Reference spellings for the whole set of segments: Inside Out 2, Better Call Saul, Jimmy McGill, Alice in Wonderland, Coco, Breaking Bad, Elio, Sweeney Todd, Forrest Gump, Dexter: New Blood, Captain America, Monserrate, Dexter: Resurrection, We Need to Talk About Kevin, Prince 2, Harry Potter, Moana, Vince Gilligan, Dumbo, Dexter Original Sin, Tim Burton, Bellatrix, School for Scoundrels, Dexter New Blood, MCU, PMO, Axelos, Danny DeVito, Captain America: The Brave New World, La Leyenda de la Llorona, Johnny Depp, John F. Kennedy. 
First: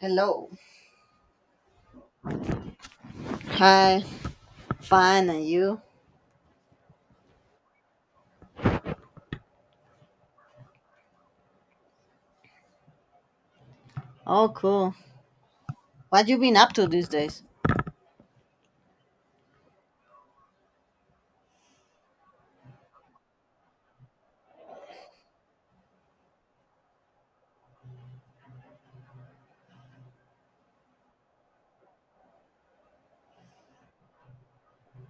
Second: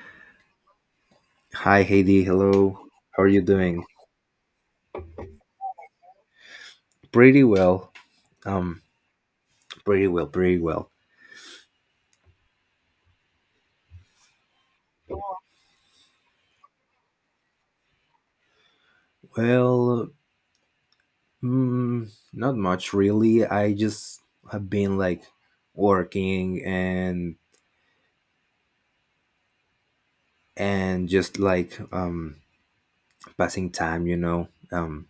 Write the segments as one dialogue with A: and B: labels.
A: Hello.
B: Hi, Heidi. Hello. How are you doing?
A: Hi. Fine, and you?
B: Pretty well. Um, pretty well, pretty well.
A: Oh, cool. What you been up to these days?
B: Well, not much really. I just have been like, working and just like, passing time.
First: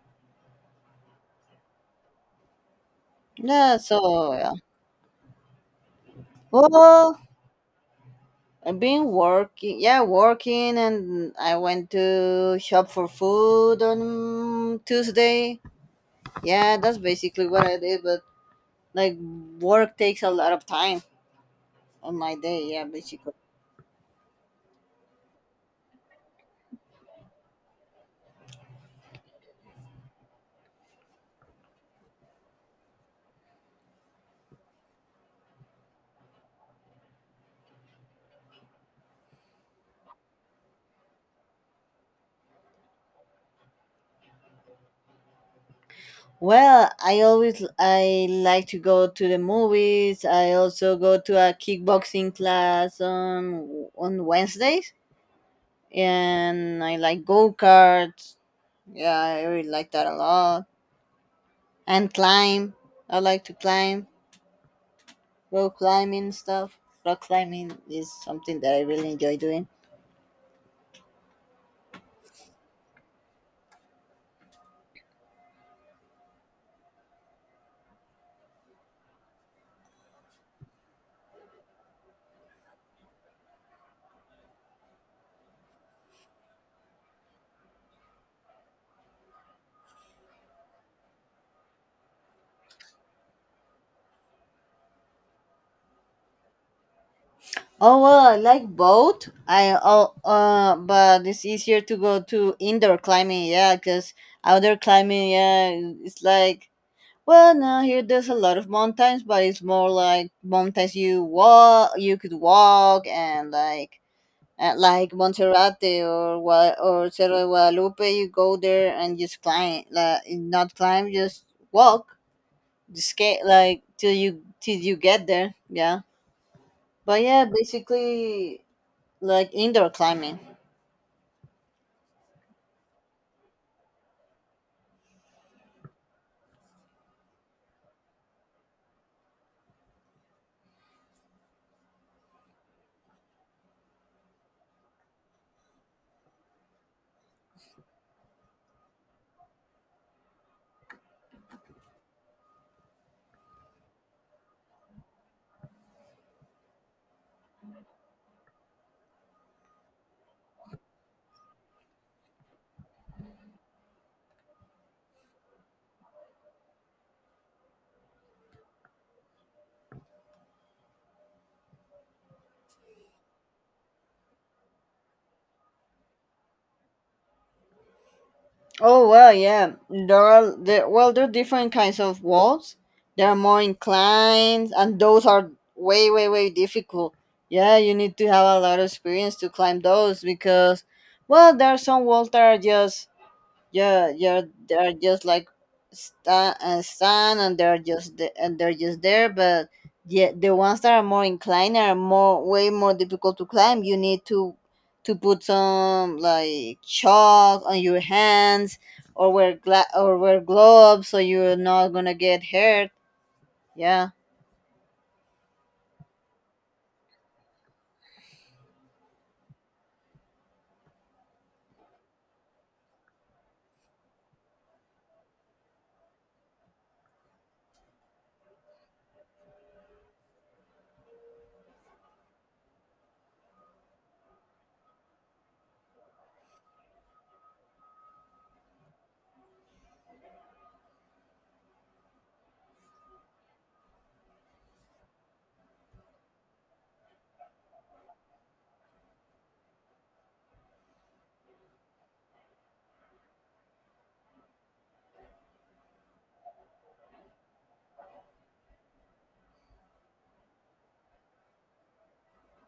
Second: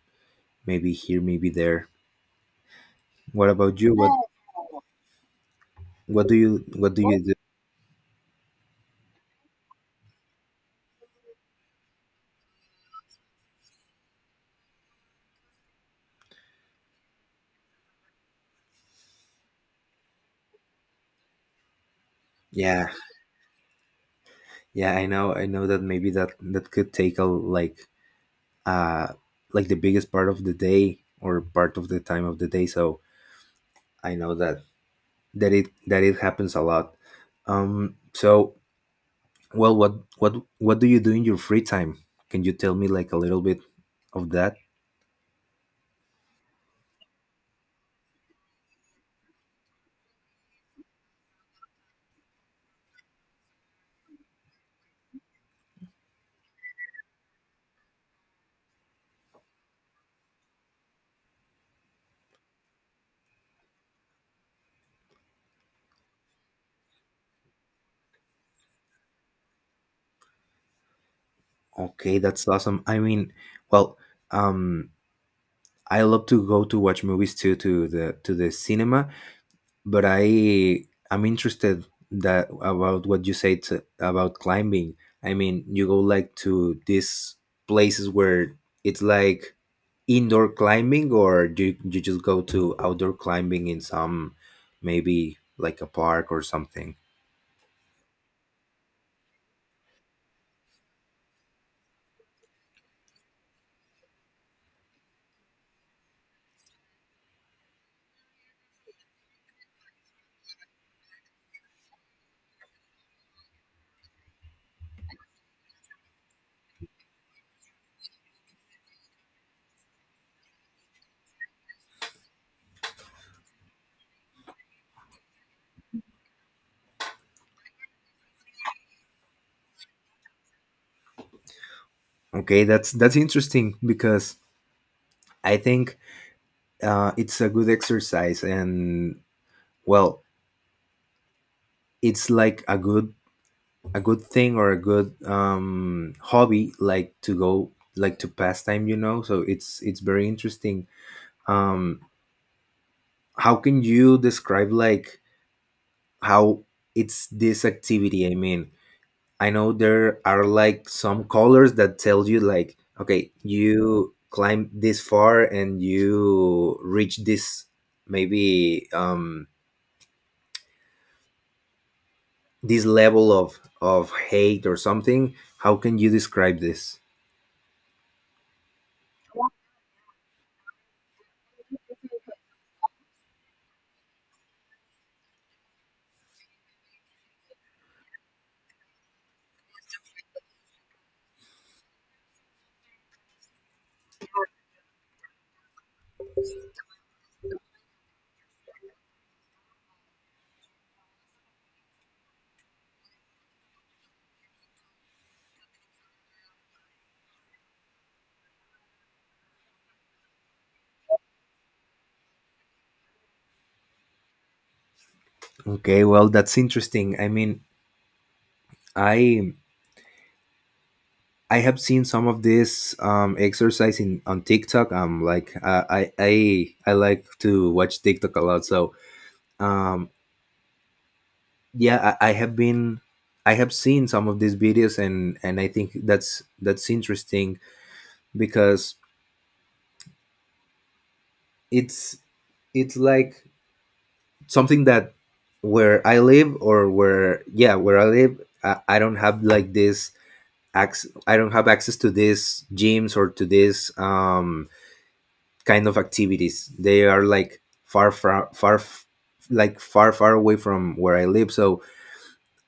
B: Maybe here, maybe there. What
A: Yeah.
B: about you?
A: So yeah.
B: What do
A: Well,
B: you do?
A: I've been working. Yeah, working, and I went to shop for food on Tuesday. Yeah, that's basically what I did. But like, work takes a lot of time on my day. Yeah,
B: Yeah,
A: basically.
B: yeah. I know. I know that maybe that could take a, uh like the biggest part of the day or part of the time of the day. So I know that, that it happens a lot. Um, so, well, what do you do in your free time? Can you tell me like a little bit of that?
A: Well, I like to go to the movies. I also go to a kickboxing class on Wednesdays. And I like go karts. Yeah, I really like that a lot. And climb. I like to climb, rock climbing stuff. Rock climbing is something that I really enjoy doing.
B: Okay, that's awesome. I mean, well, um, I love to go to watch movies too to the cinema, but I'm interested that, about what you said, about climbing. I mean, you go like to these places where it's like indoor climbing, or you just go to outdoor climbing in some maybe like a park or something?
A: Oh well, I like both. I Oh, but it's easier to go to indoor climbing, yeah, because outdoor climbing, yeah, it's like, well, no, here there's a lot of mountains, but it's more like mountains you walk, you could walk, and like, like Monserrate or Cerro de Guadalupe. You go there and just climb, like not climb, just walk, just skate, like till you get there. Yeah, but yeah, basically like indoor climbing.
B: Okay, that's interesting because I think it's a good exercise and well, it's like a good thing or a good hobby, like to go, like, to pastime, you know. So it's very interesting. um how can you describe like how it's this activity? I mean, I know there are like some colors that tell you like, okay, you climb this far and you reach this, maybe, this level of hate or something. How can you describe this?
A: Oh well, yeah, well, there are different kinds of walls. There are more inclined, and those are way way way difficult. Yeah, you need to have a lot of experience to climb those, because, well, there are some walls that are just, yeah, yeah, they're just like stand and stand, and they're just and they're just there. But yeah, the ones that are more inclined are more way more difficult to climb. You need to put some like chalk on your hands or wear gloves so you're not gonna get hurt. Yeah.
B: Okay, well that's interesting. I mean, I I have seen some of this exercise in on TikTok. Like I like to watch TikTok a lot. So um, yeah, I have been, I have seen some of these videos, and I think that's interesting because it's it's like something that where I live, or where, yeah, where I live, I don't have like this access. I don't have access to these gyms or to this kind of activities. They are like far far like far far away from where I live. So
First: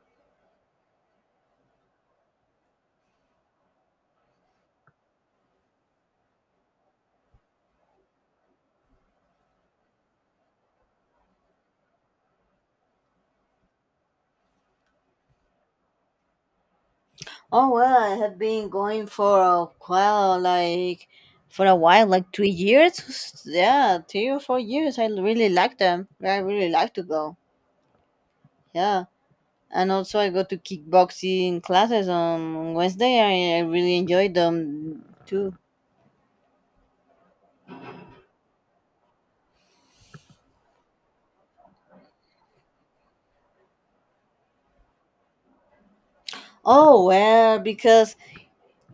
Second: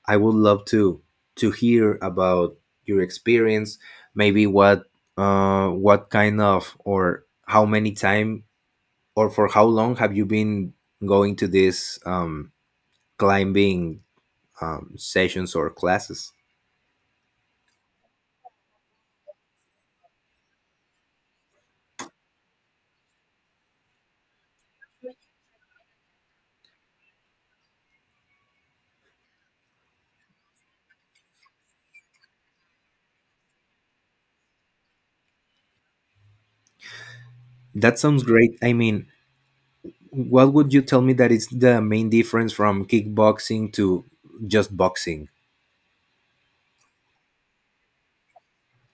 B: I would love to hear about your experience. Maybe what kind of, or how many time or for how long have you been going to these climbing sessions or classes?
A: Oh well, I have been going for a while, like 3 years. Yeah, 3 or 4 years. I really like them. I really like to go. Yeah, and also I go to kickboxing classes on Wednesday. I really enjoy them too.
B: That sounds great. I mean, what would you tell me that is the main difference from kickboxing to just boxing?
A: Oh well, because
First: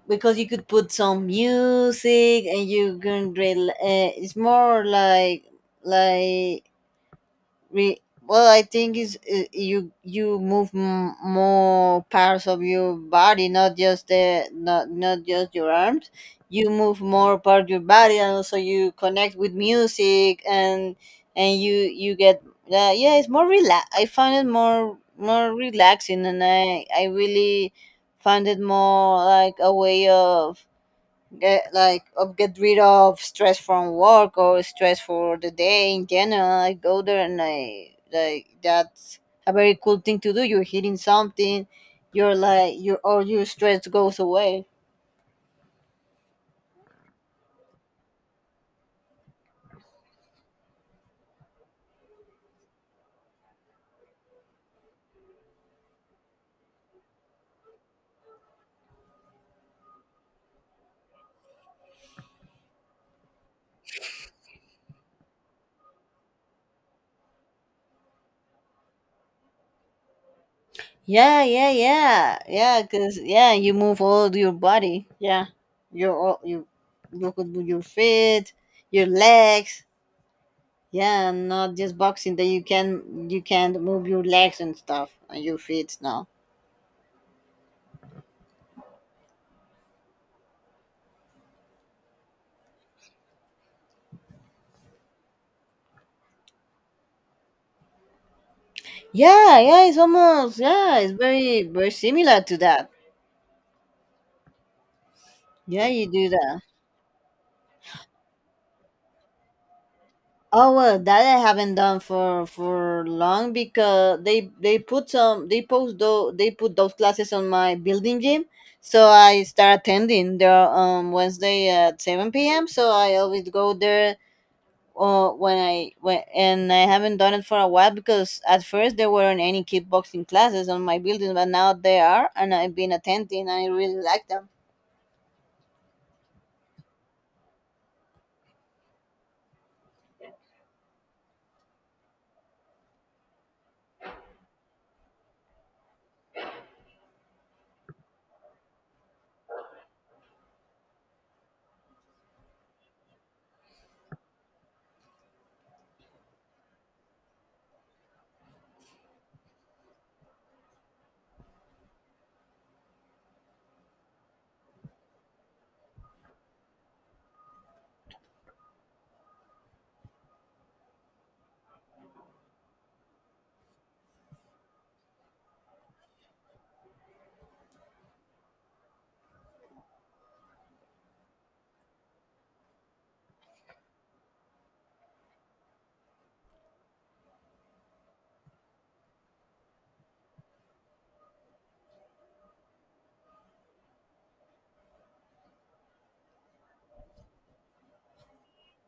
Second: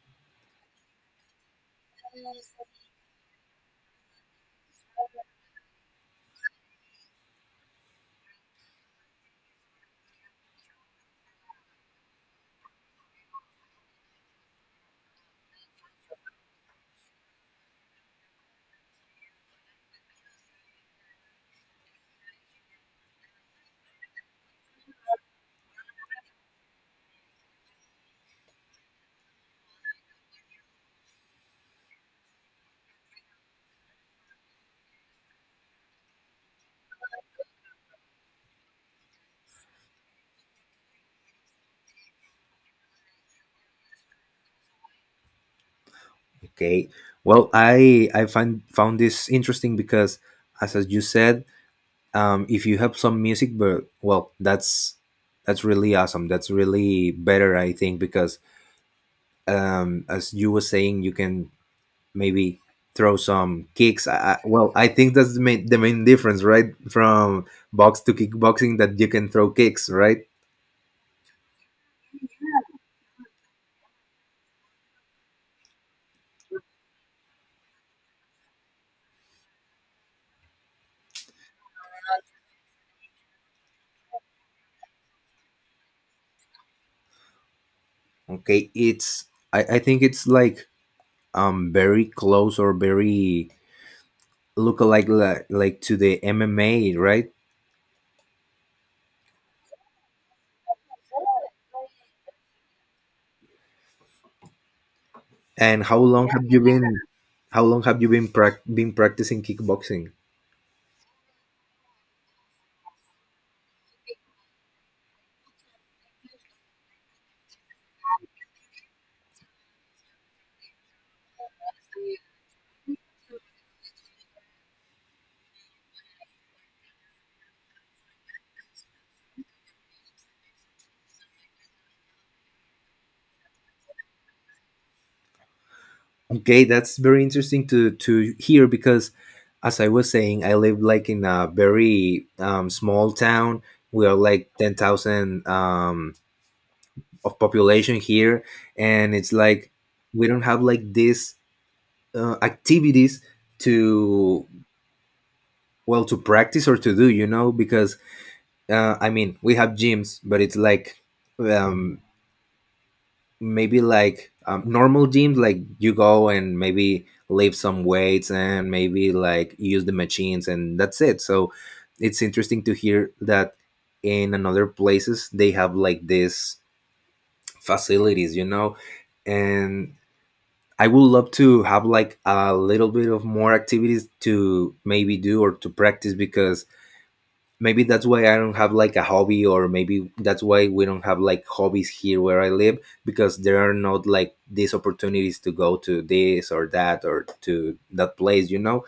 A: because you could put some music and you can drill. It's more like, We, well, I think is, you move more parts of your body, not just the not not just your arms. You move more part of your body, and also you connect with music, and you get, yeah, it's more relax. I found it more relaxing, and I really found it more like a way of get rid of stress from work or stress for the day. In general I go there, and I like, that's a very cool thing to do. You're hitting something. You're like, your stress goes away.
B: Okay. Well, I find found this interesting because, as you said, if you have some music, but well, that's really awesome. That's really better, I think, because as you were saying, you can maybe throw some kicks. Well, I think that's the main difference, right, from box to kickboxing, that you can throw kicks, right?
A: Yeah, yeah, yeah, yeah, because yeah, you move all your body. Yeah, you look at your feet, your legs. Yeah, not just boxing, that you can move your legs and stuff and your feet now.
B: Okay, it's I think it's like very close or very look, like to the MMA, right?
A: Yeah, yeah, it's almost, yeah, it's very very similar to that.
B: And
A: Yeah,
B: how
A: you do
B: long have
A: that.
B: you been, how long have you been prac been practicing kickboxing?
A: Oh well, that I haven't done for long, because they put some they post those they put those classes on my building gym, so I start attending there on Wednesday at seven p.m. So I always go there. When I when And I haven't done it for a while, because at first there weren't any kickboxing classes on my building, but now there are, and I've been attending. I really like them.
B: Okay, that's very interesting to hear because, as I was saying, I live like in a very small town. We are like 10,000 of population here. And it's like we don't have like these activities to well to practice or to do, you know, because I mean, we have gyms, but it's like um, maybe like normal gyms, like you go and maybe lift some weights and maybe like use the machines, and that's it. So it's interesting to hear that in another places they have like these facilities, you know, and I would love to have like a little bit of more activities to maybe do or to practice, because maybe that's why I don't have like a hobby, or maybe that's why we don't have like hobbies here where I live, because there are not like these opportunities to go to this or that or to that place, you know.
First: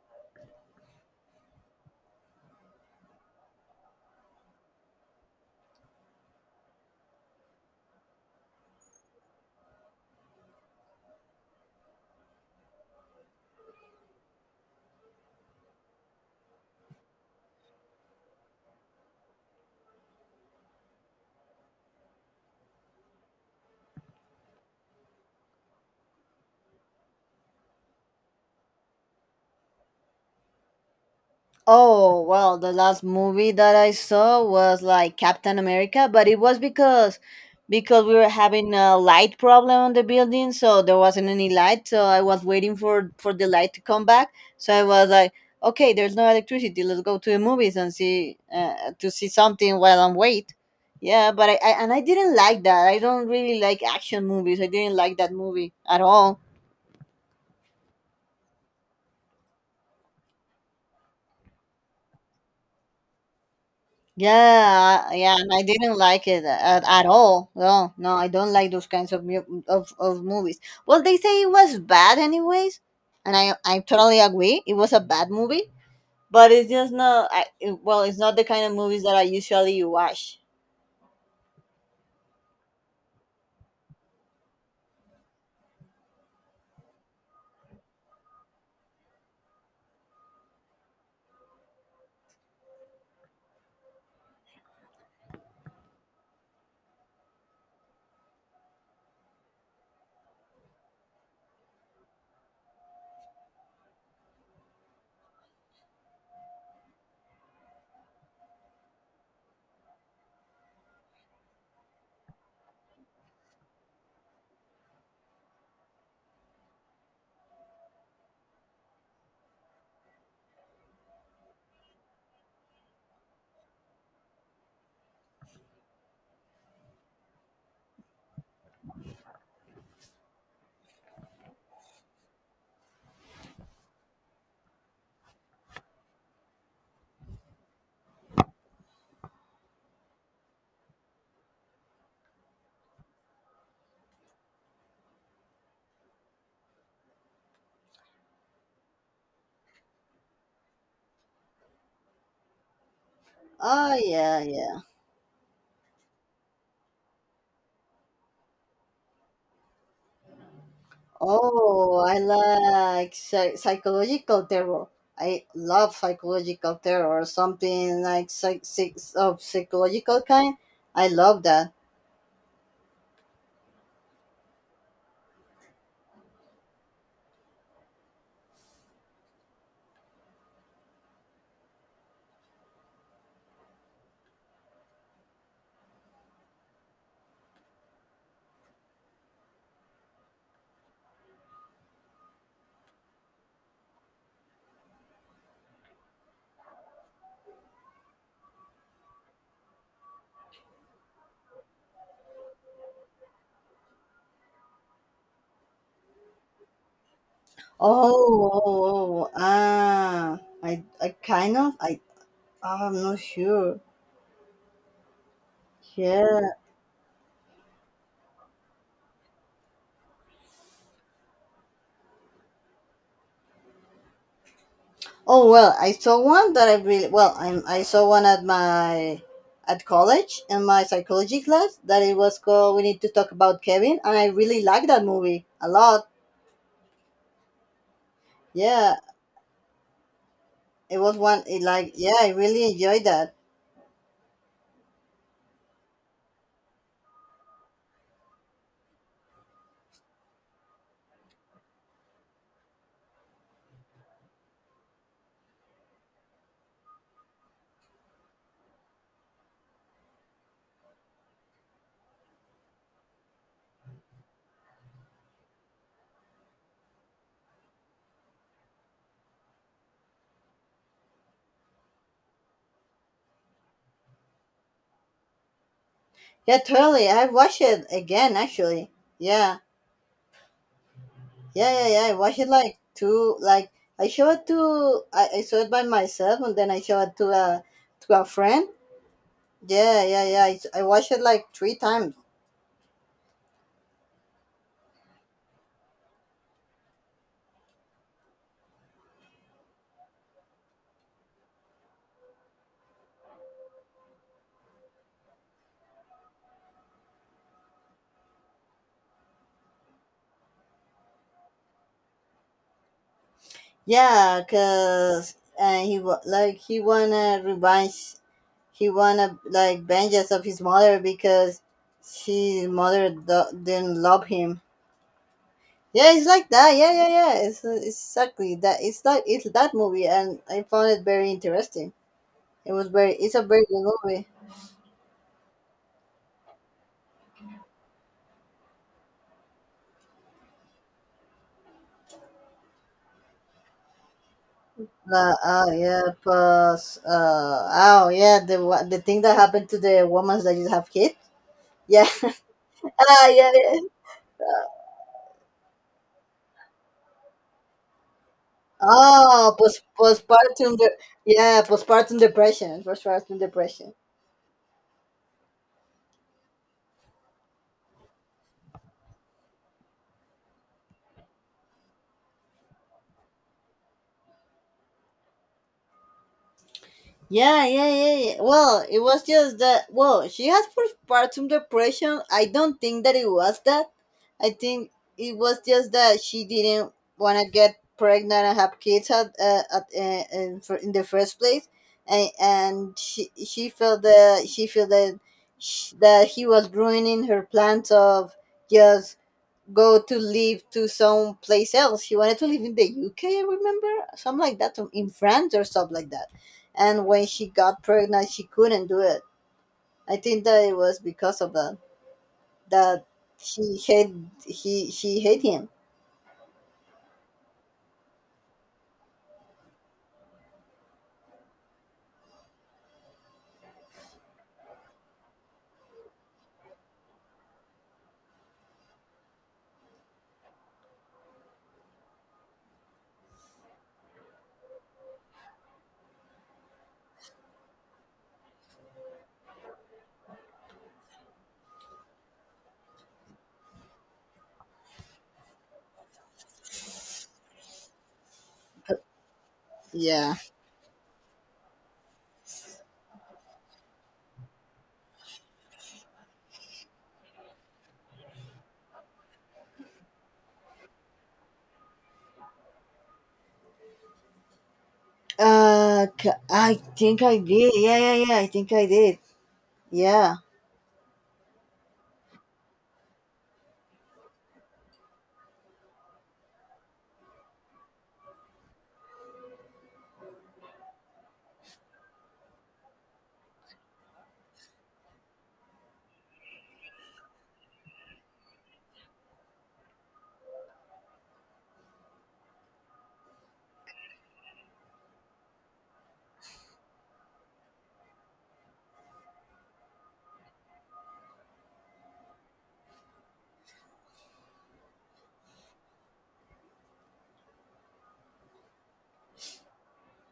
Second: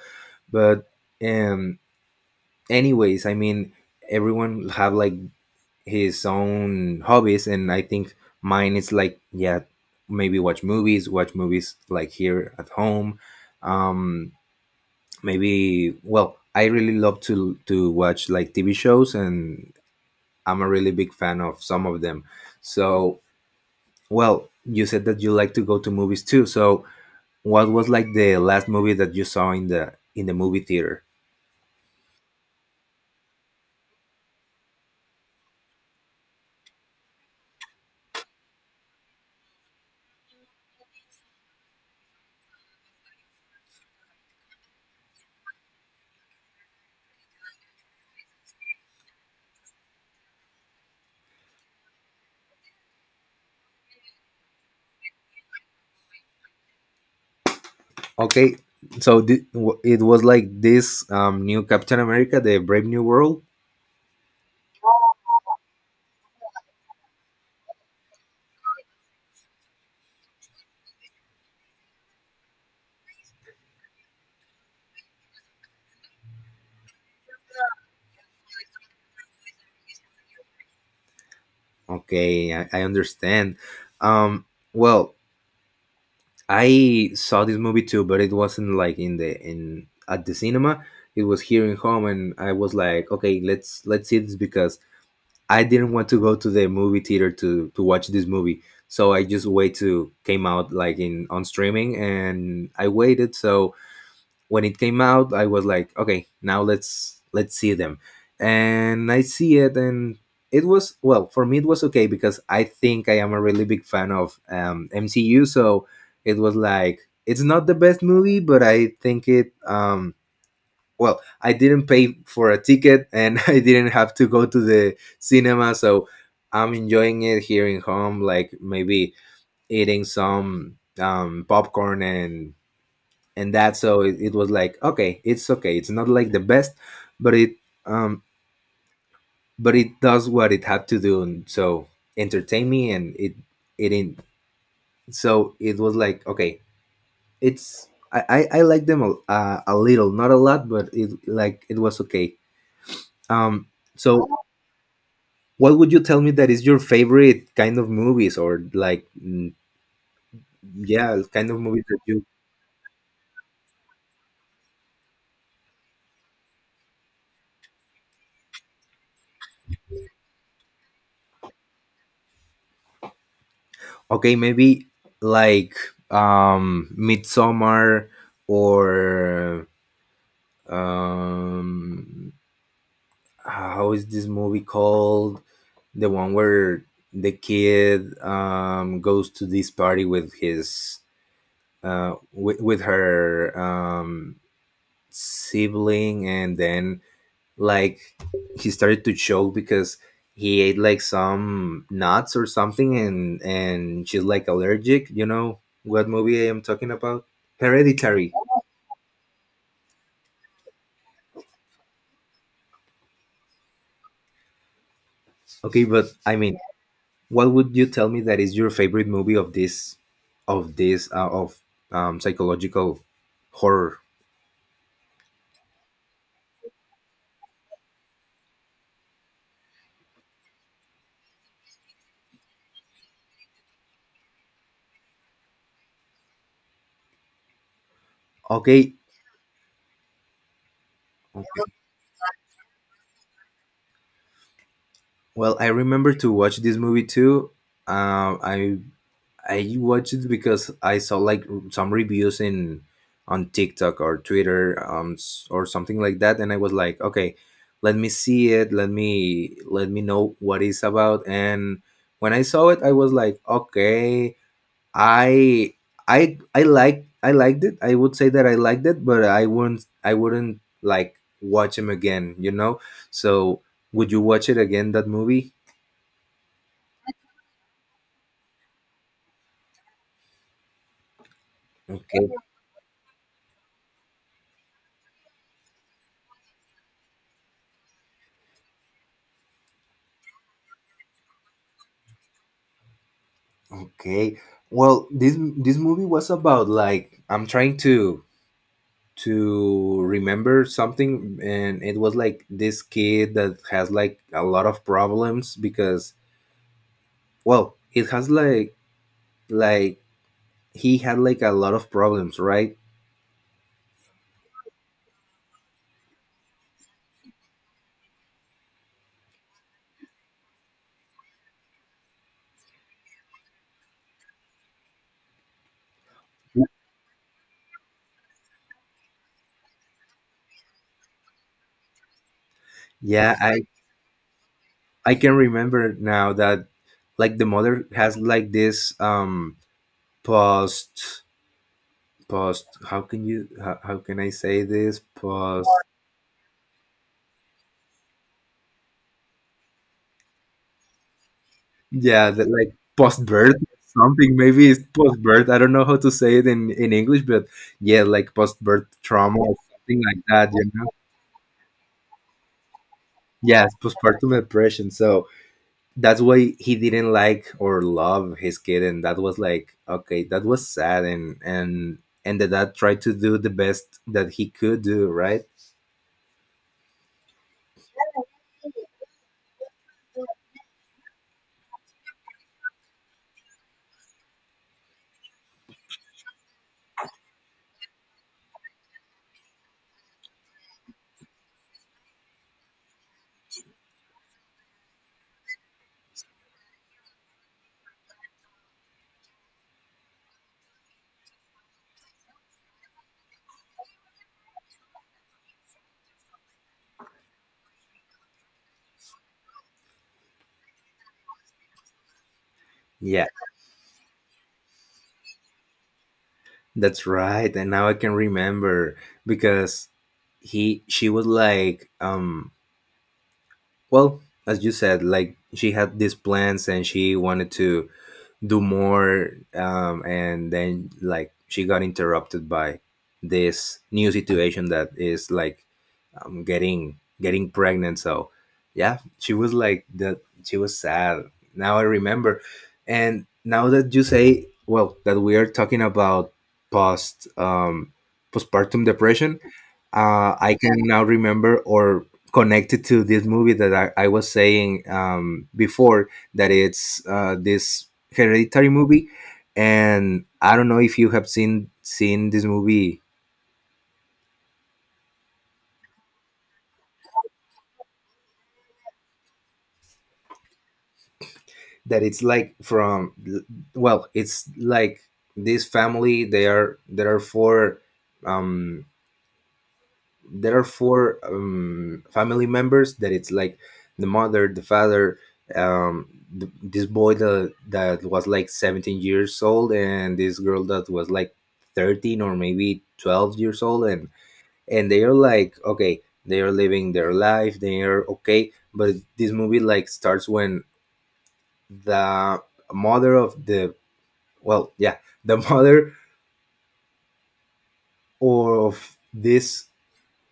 B: But um, anyways, I mean, everyone have like his own hobbies, and I think mine is like, yeah, maybe watch movies like here at home. Um, maybe well, I really love to watch like TV shows, and I'm a really big fan of some of them. So, well, you said that you like to go to movies too. So, what was like the last movie that you saw in the movie theater?
A: Oh, well, the last movie that I saw was like Captain America, but it was because we were having a light problem on the building, so there wasn't any light, so I was waiting for the light to come back. So I was like, okay, there's no electricity. Let's go to the movies and see something while I'm wait. Yeah, but I didn't like that. I don't really like action movies. I didn't like that movie at all.
B: Okay, so it was like this new Captain America, the Brave New World.
A: Yeah, and I didn't like it at all. No, no, I don't like those kinds of, mu- mm, of movies. Well, they say it was bad anyways, and I totally agree. It was a bad movie, but it's just not. Well, it's not the kind of movies that I usually watch.
B: Okay, I understand. Um, well, I saw this movie too, but it wasn't like in the in at the cinema. It was here in home, and I was like, okay, let's see this because I didn't want to go to the movie theater to watch this movie, so I just wait to came out like in on streaming, and I waited. So when it came out, I was like, okay, now let's see them, and I see it, and it was, well, for me it was okay, because I think I am a really big fan of MCU, so it was like it's not the best movie, but I think it well, I didn't pay for a ticket, and I didn't have to go to the cinema, so I'm enjoying it here in home, like maybe eating some popcorn and that. So it was like okay, it's okay, it's not like the best, but it um but it does what it had to do, and so entertain me, and it in so it was like okay, it's i I like them a little, not a lot, but it like it was okay. um
A: Oh
B: so
A: yeah, yeah.
B: what would you tell me that is your favorite kind of movies, or like, yeah, kind of movies
A: Oh,
B: that
A: I
B: you—
A: like psychological terror. I love psychological terror, something like psych- psych- of psychological kind. I love that.
B: okay, maybe like Midsummer or um how is this movie called, the one where the kid goes to this party with his with her sibling, and then like he started to choke because he ate like some nuts or something, and she's like allergic. You know what movie I am talking about? Hereditary.
A: Oh, I kind of, I'm not sure.
B: Okay, but I
A: Yeah.
B: mean, what would you tell me that is your favorite movie of this, of this of psychological horror?
A: Oh well, I saw one that I really well. I saw one at my at college in my psychology class that it was called "We Need to Talk About Kevin," and I really liked that movie a lot. Yeah,
B: Okay,
A: it was one. I really enjoyed that.
B: well, I remember to watch this movie too. uh, i I watched it because I saw like some reviews in on TikTok or Twitter or something like that, and I was like, okay, let me see it. Let me know what it's about. And when I saw it, I was like, okay, I I like, I liked it. I would say that I liked it, but I wouldn't like watch him again. You know. So would you watch it again? That movie?
A: Yeah, totally. I watched it again actually. Yeah. Yeah, yeah, yeah. I
B: Okay.
A: watched it like two. Like, I showed it to, I saw it by myself, and then I showed it to a friend. Yeah, yeah, yeah. I watched it like three times.
B: Okay. Well, this movie was about like, I'm trying to remember something, and it was like this kid that has like a lot of problems because well, it has like he had like a lot of problems, right?
A: Yeah, cause he wa- like he wanna revenge. He wanna like vengeance of his mother, because his mother didn't love him. Yeah, it's like that. Yeah, yeah, yeah. It's exactly that. It's like it's that movie, and I found it very interesting. It was very. It's
B: Yeah,
A: a very good movie.
B: I can remember now that like the mother has like this post post, how can you how can I say this, post—
A: Oh yeah, plus oh yeah, the thing that happened to the woman that you have kid. Yeah.
B: yeah, that, like, post
A: Ah yeah,
B: birth
A: yeah.
B: something, maybe it's post birth. I don't know how to say it in English, but yeah, like post birth trauma
A: Oh,
B: or something like that. You know?
A: Yeah, postpartum depression. Postpartum
B: Yes,
A: depression.
B: postpartum depression. So that's why he didn't like or love his kid, and that was like okay, that was sad, and and the dad tried to do the best that he could do, right?
A: Yeah, yeah, yeah, yeah. Well, it was just that. Well, she has postpartum depression. I don't think that it was that. I think it was just that she didn't want to get pregnant and have kids in the first place, and she felt that she felt that sh that he was ruining her plans of just go to live to some place else. He wanted to live in the UK, remember, something like that, in France or stuff like that. And when she got pregnant, she couldn't do it. I think that it was because of that that
B: Yeah,
A: she hate she hate him.
B: that's right. And now I can remember because he she was like well, as you said, like she had these plans, and she wanted to do more, and then like she got interrupted by this new situation that is like getting getting pregnant. So yeah, she was like that, she was sad. Now I remember. And now that you say, well, that we are talking about post postpartum depression,
A: Yeah.
B: I can now remember, or connected to this movie that I was saying before, that it's this Hereditary movie, and I don't know if you have seen this movie,
A: I think I did. Yeah, yeah, yeah. I think I did. Yeah.
B: that it's like from, well, it's like this family. They are um, there are four family members that it's like the mother, the father, um, this boy that was like 17 years old, and this girl that was like 13 or maybe 12 years old, and they're like, okay, they're living their life, they're okay, but this movie like starts when the mother of the well yeah the mother of this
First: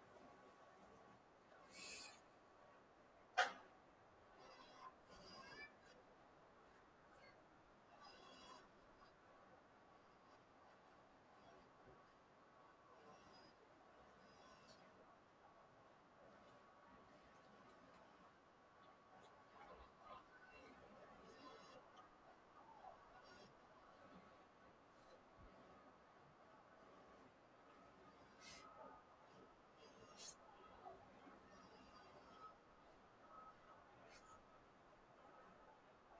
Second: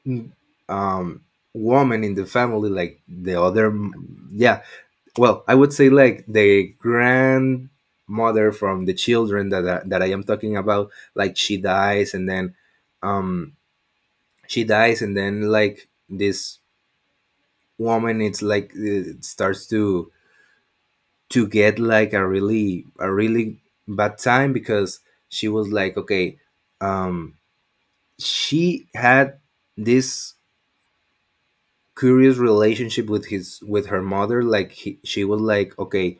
B: mm, um woman in the family, like the other, yeah. Well, I would say like the grandmother from the children that that I am talking about, like she dies and then um she dies, and then like this woman it's like it starts to get like a really, a really bad time because she was like, okay, um she had this curious relationship with his with her mother. Like, she was like, okay,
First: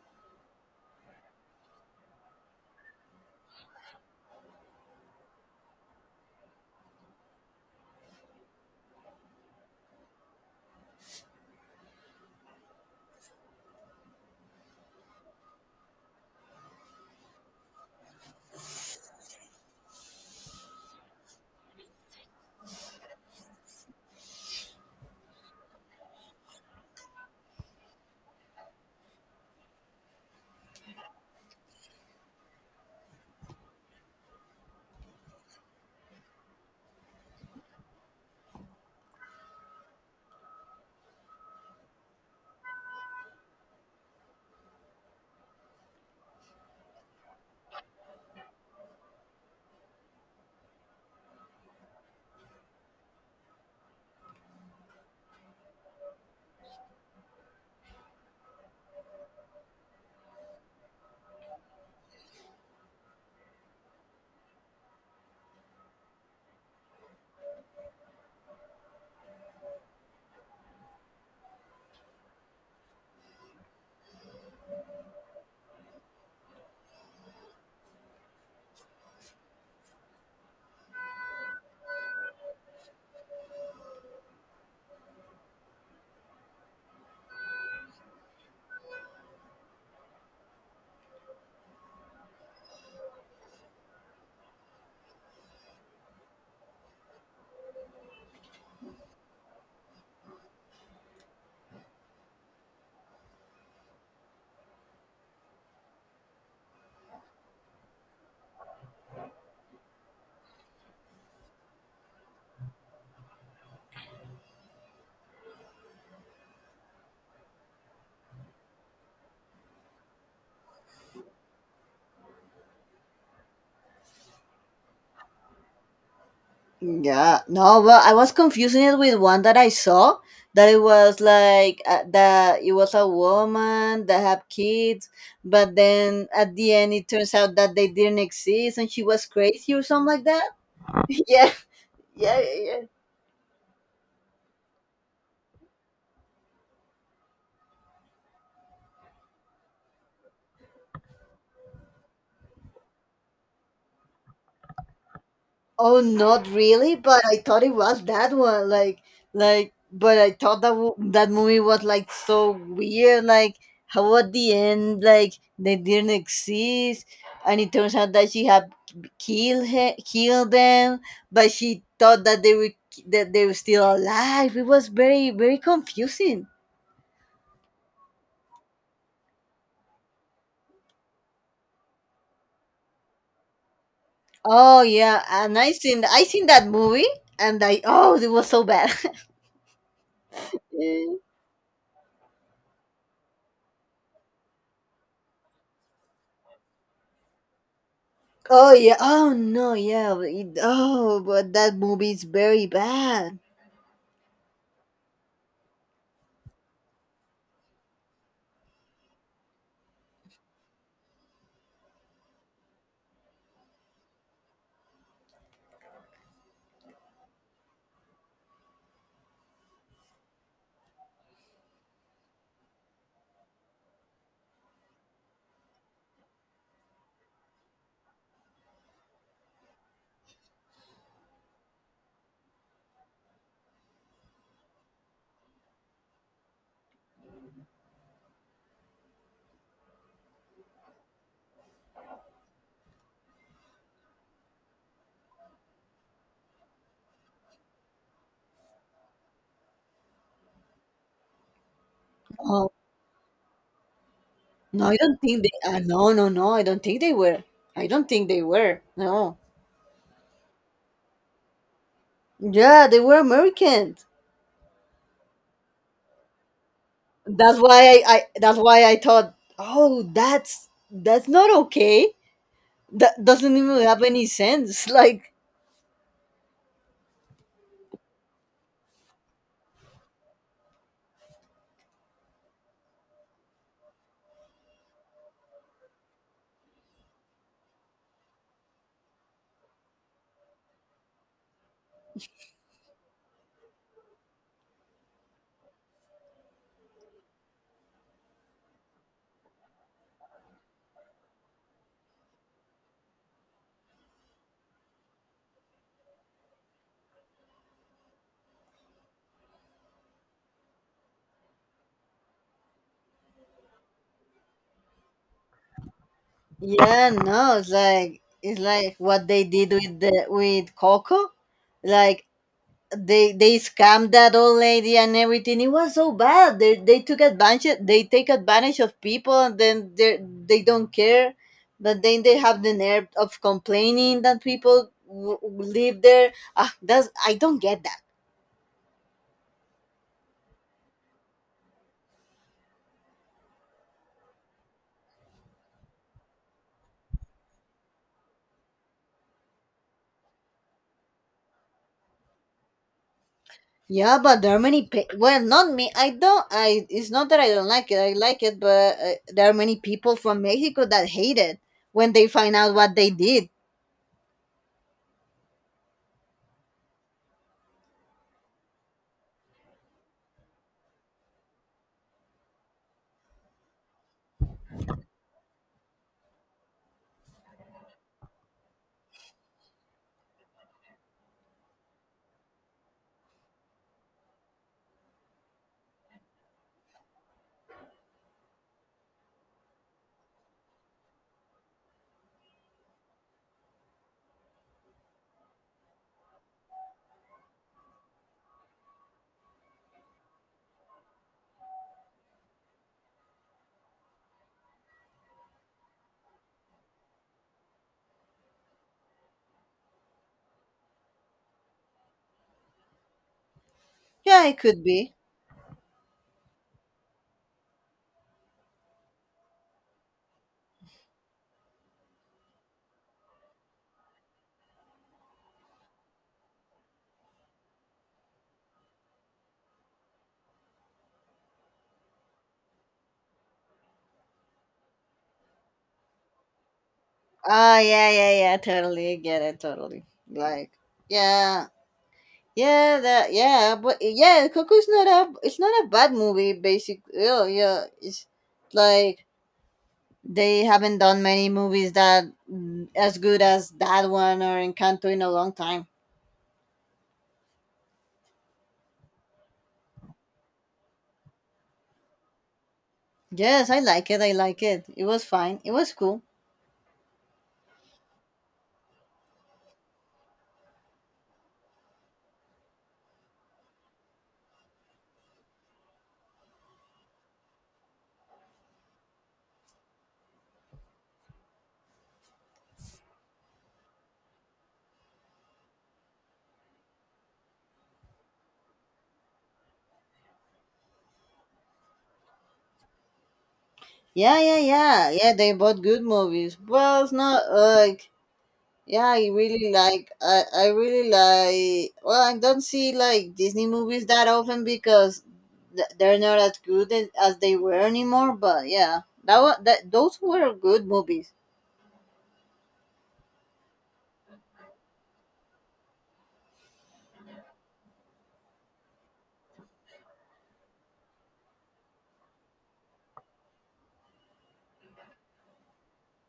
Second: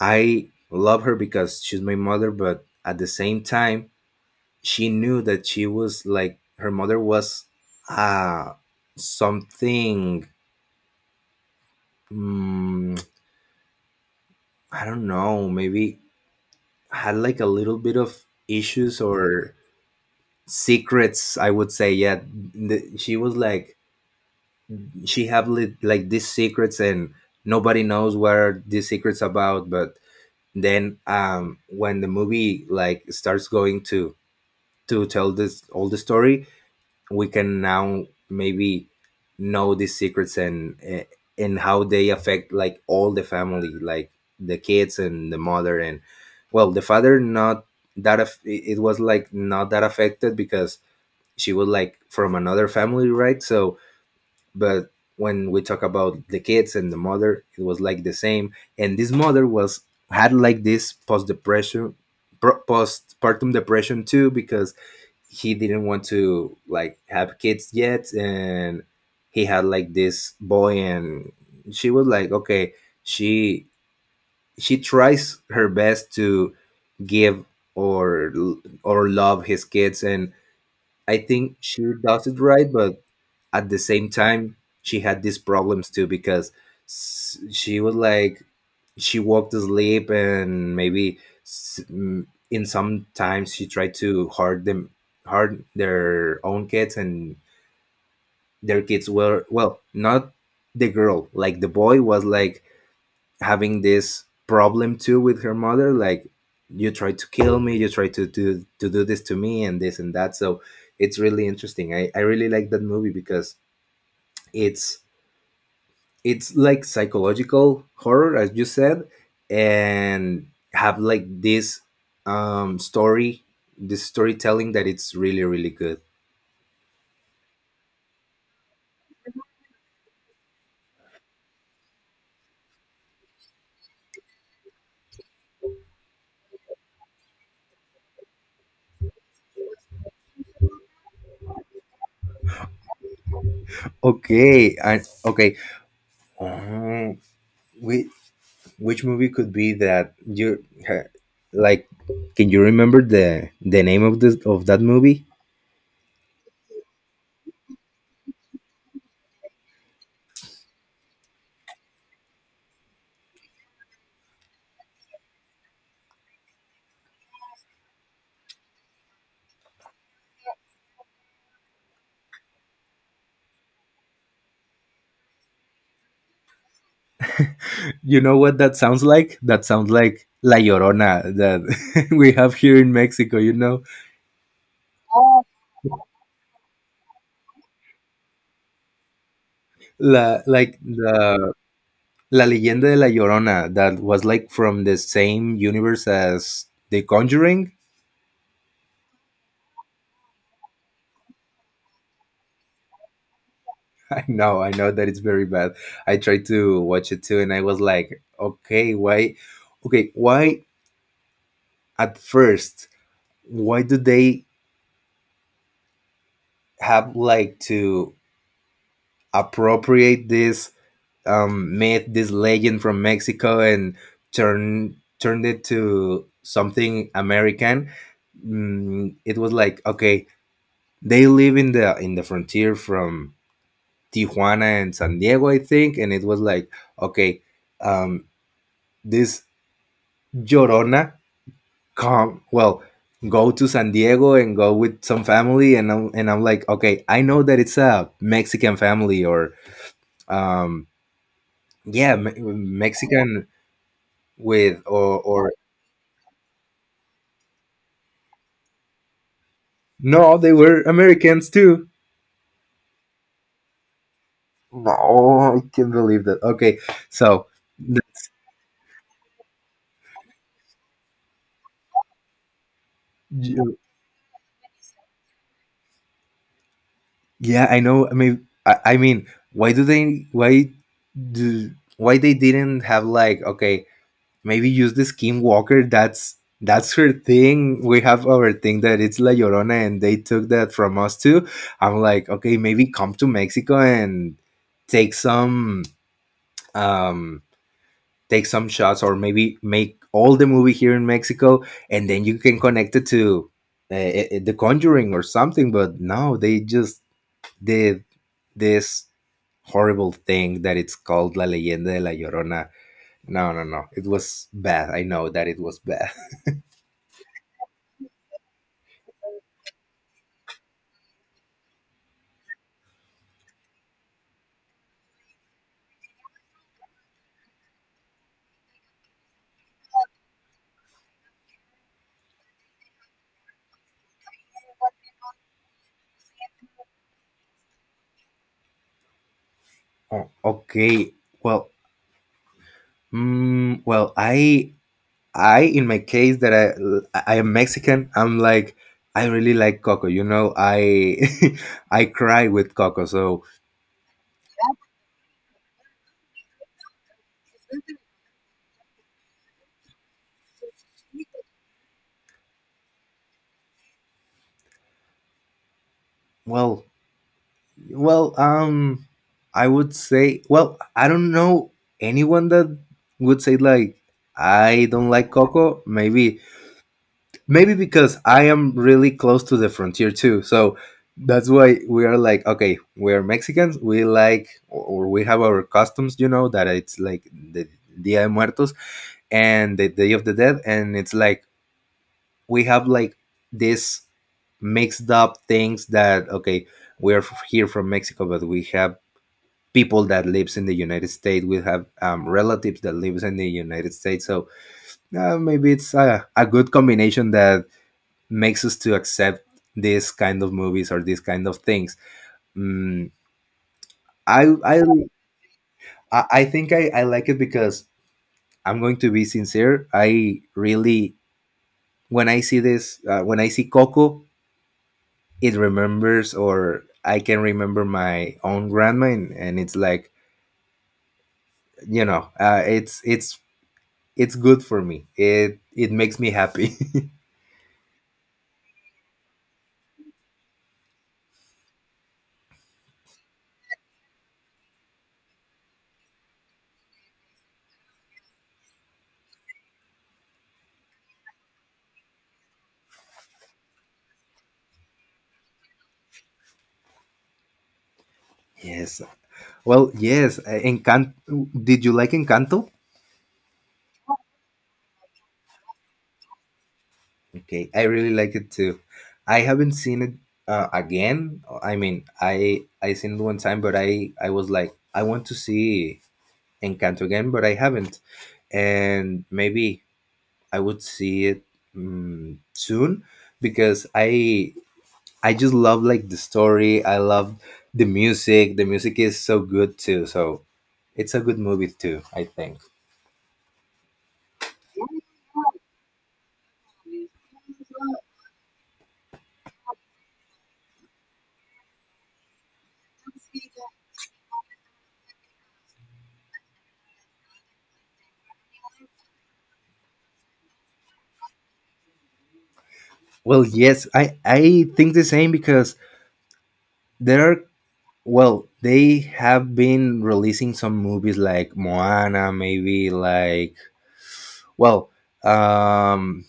B: I love her because she's my mother, but at the same time, she knew that she was like her mother was uh something. mm, I don't know, maybe had like a little bit of issues or secrets, I would say. Yeah, she was like, she have like these secrets, and nobody knows what are these secrets about. But then, when the movie like starts going to tell this all the story, we can now maybe know these secrets, and and how they affect like all the family, like the kids and the mother and, well, the father, not it it was like not that affected because she was like from another family, right? So but when we talk about the kids and the mother, it was like the same. And this mother was, had like this postpartum depression too because he didn't want to like have kids yet, and he had like this boy, and she was like, okay, she she tries her best to give or or love his kids, and I think she does it right. But at the same time she had these problems too because she was like she walked to sleep and maybe in some times she tried to hurt them, hurt their own kids. And their kids were, well, not the girl, like the boy was like having this problem too with her mother like, "You tried to kill me, you tried to do this to me and this and that." So it's really interesting. I really like that movie because it's it's like psychological horror, as you said. And have like this story, this storytelling that it's really, really good.
A: Yeah, no, well, I was confusing it with one that I saw, that it was like, that it was a woman that had kids, but then at the end it turns out that they didn't exist and she was crazy or something like that. Yeah, yeah, yeah.
B: Okay, okay, um, whi- which movie could be that you like, can you remember the name of this, of that movie?
A: Oh, not really, but I thought it was that one. Like, but I thought that that movie was like so weird. Like, how at the end, like they didn't exist, and it turns out that she had killed them, but she thought that they were still alive. It was very very confusing.
B: You know what, that sounds like, that sounds like La Llorona that we have here in Mexico, you know.
A: Oh yeah, and I seen that movie, and I oh, it was so bad.
B: La, like the La Leyenda de la Llorona, that was like from the same universe as The Conjuring.
A: Oh yeah. Oh no. Yeah. Oh, but that movie is very bad.
B: I know that it's very bad. I tried to watch it too, and I was like, okay, why? Okay, why at first? Why do they have like to appropriate this myth, this legend from Mexico, and turned it to something American? It was like, okay, they live in the frontier from Tijuana and San Diego, I think, and it was like, okay, um, this Llorona come, well, go to San Diego and go with some family, and I'm like, okay, I know that it's a Mexican family, or um,
A: Oh,
B: Mexican with
A: no, I don't think they.
B: or
A: No, no, no. I don't think they were. I don't think they were. No,
B: no, they were Americans too.
A: yeah, they were Americans.
B: No, I can't believe that. Okay, so
A: that's
B: the-
A: why I. I that's why I thought. Oh, that's not okay. That doesn't even have any sense. Like,
B: yeah, I know. I mean, I mean, why do they? Why why they didn't have like, okay, maybe use the skinwalker? That's her thing. We have our thing that it's La Llorona, and they took that from us too. I'm like, okay, maybe come to Mexico and take some um take some shots, or maybe make all the movie here in Mexico, and then you can connect it to The Conjuring or something. But no, they just did this horrible thing that it's called La Leyenda de la Llorona. No, no, no, it was bad. I know that it was bad.
A: yeah. No. It's like what they did with Coco. Like they scammed that old lady and everything. It was so bad. They took advantage. They take advantage of people, and then they don't care. But then they have the nerve of complaining that people live there. Ah, that's I don't get that.
B: Oh, okay. Well, well, I, in my case, that I am Mexican, I'm like, I really like Coco. You know, I, I cry with Coco. So,
A: Yeah, but there are many. Well, not me. I don't. I. It's not that I don't like it. I like it, but there are many people from Mexico that hate it when they find out what they did.
B: well, well, I would say, well, I don't know anyone that would say like, I don't like Coco. Maybe, maybe because I am really close to the frontier too. So that's why we are like, okay, we are Mexicans, we like, or we have our customs, you know, that it's like the Dia de Muertos and the Day of the Dead. And it's like, we have like this mixed up things that, okay, we're here from Mexico, but we have people that lives in the United States. We have relatives that lives in the United States. So maybe it's a good combination that makes us to accept this kind of movies or these kind of things. Mm,
A: Yeah,
B: I
A: it
B: I
A: could be.
B: I think I like it because I'm going to be sincere. I really, when I see this when I see Coco, it remembers, or I can remember my own grandma, and it's like, you know, it's good for me. It makes me happy.
A: Oh yeah, yeah, yeah. Totally get it. Totally. Like, yeah, yeah, that, yeah, but yeah, Coco's not a bad movie. Basically, yeah, yeah. It's like they haven't done many movies that, as good as that one or Encanto in a long time.
B: Yes. Well, yes. Encant. Did you like Encanto?
A: Yes, I like it. I like it. It was fine. It was cool.
B: Okay, I really like it too. I haven't seen it again. I mean, I seen it one time, but I was like, I want to see Encanto again, but I haven't. And maybe I would see it soon because I just love like the story. I love the music. The music is so good too. So it's a good movie too, I think.
A: Yeah, yeah, yeah, yeah. They bought good movies. Well, it's not like— Yeah, I really like, well, I don't see like Disney movies that often because they're not as good as they were anymore, but yeah, that was— that, those were good movies.
B: Well, yes, I think the same because there are, well, they have been releasing some movies like Moana, maybe like, well, um,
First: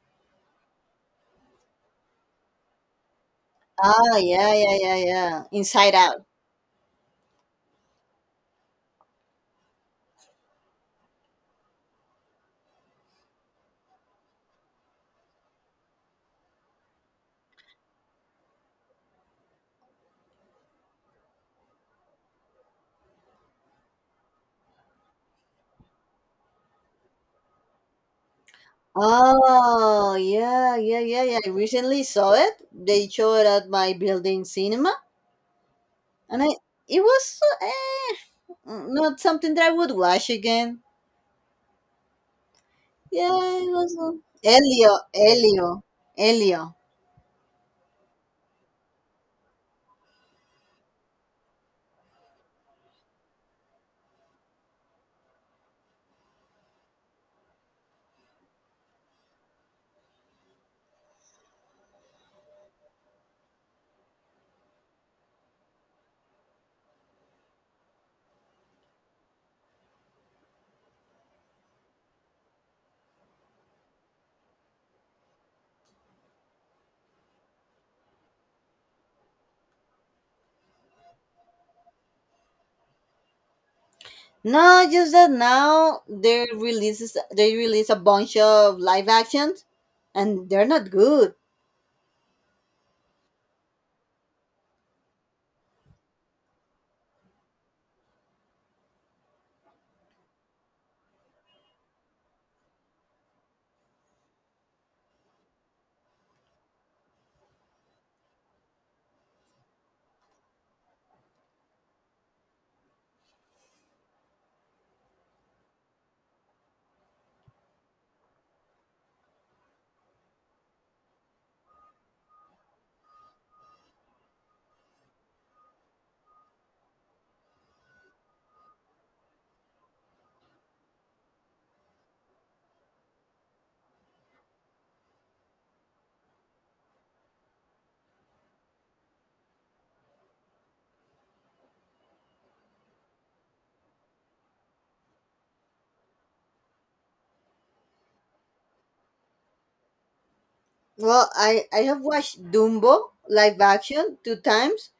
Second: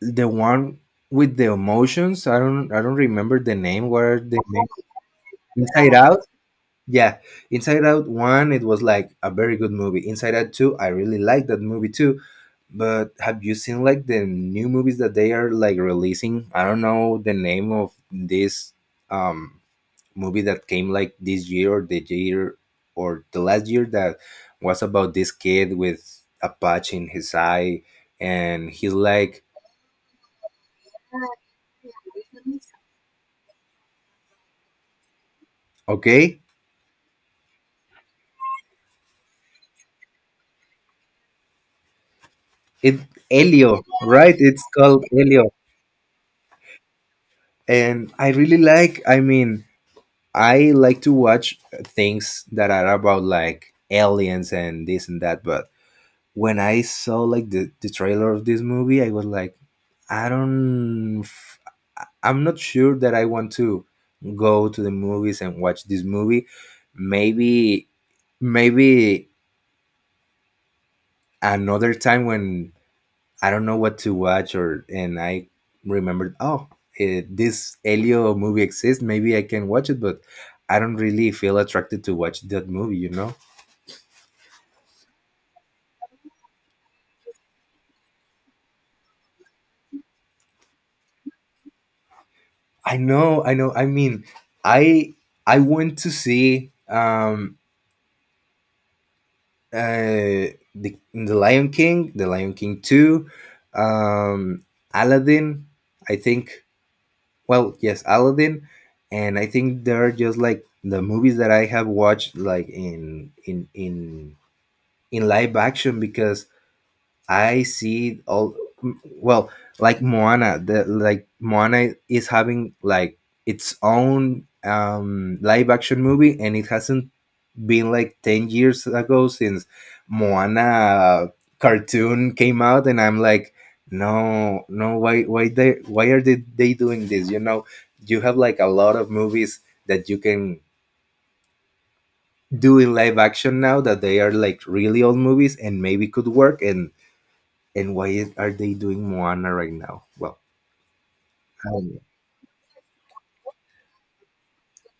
B: the one with the emotions. I don't remember the name. What
A: ah
B: are the
A: yeah
B: name?
A: yeah yeah yeah
B: Inside
A: Inside Out.
B: Out. Yeah, Inside Out one. It was like a very good movie. Inside Out two, I really like that movie too. But have you seen like the new movies that they are like releasing? I don't know the name of this um movie that came like this year or the year, or the last year, that was about this kid with a patch in his eye, and he's like,
A: Oh yeah, yeah, yeah, yeah, I recently saw it. They showed it at my building cinema,
B: okay,
A: and I it was not something that I would watch again.
B: it
A: Yeah, it
B: Elio,
A: was
B: right? It's
A: Elio,
B: called Elio.
A: Elio, Elio.
B: And I really like, I mean, I like to watch things that are about like aliens and this and that. But when I saw like the trailer of this movie, I was like, I don't, I'm not sure that I want to go to the movies and watch this movie. Maybe, maybe another time when I don't know what to watch, or, and I remembered, oh, this Elio movie exists, maybe I can watch it, but I don't really feel attracted to watch that movie, you know.
A: No, just that now they releases they release a bunch of live actions, and they're not good.
B: I know, I know. I mean, I I went to see the Lion King, the Lion King 2, um Aladdin, I think. Well, yes, Aladdin. And I think they're just like the movies that I have watched like in in live action, because I see all well, like Moana, the, like Moana is having like its own live action movie, and it hasn't been like 10 years ago since Moana cartoon came out, and I'm like, no, no, why, why they, why they doing this? You know, you have like a lot of movies that you can do in live action now that they are like really old movies and maybe could work. And why are they doing Moana right now? Well,
A: Well, I have watched Dumbo live action two times,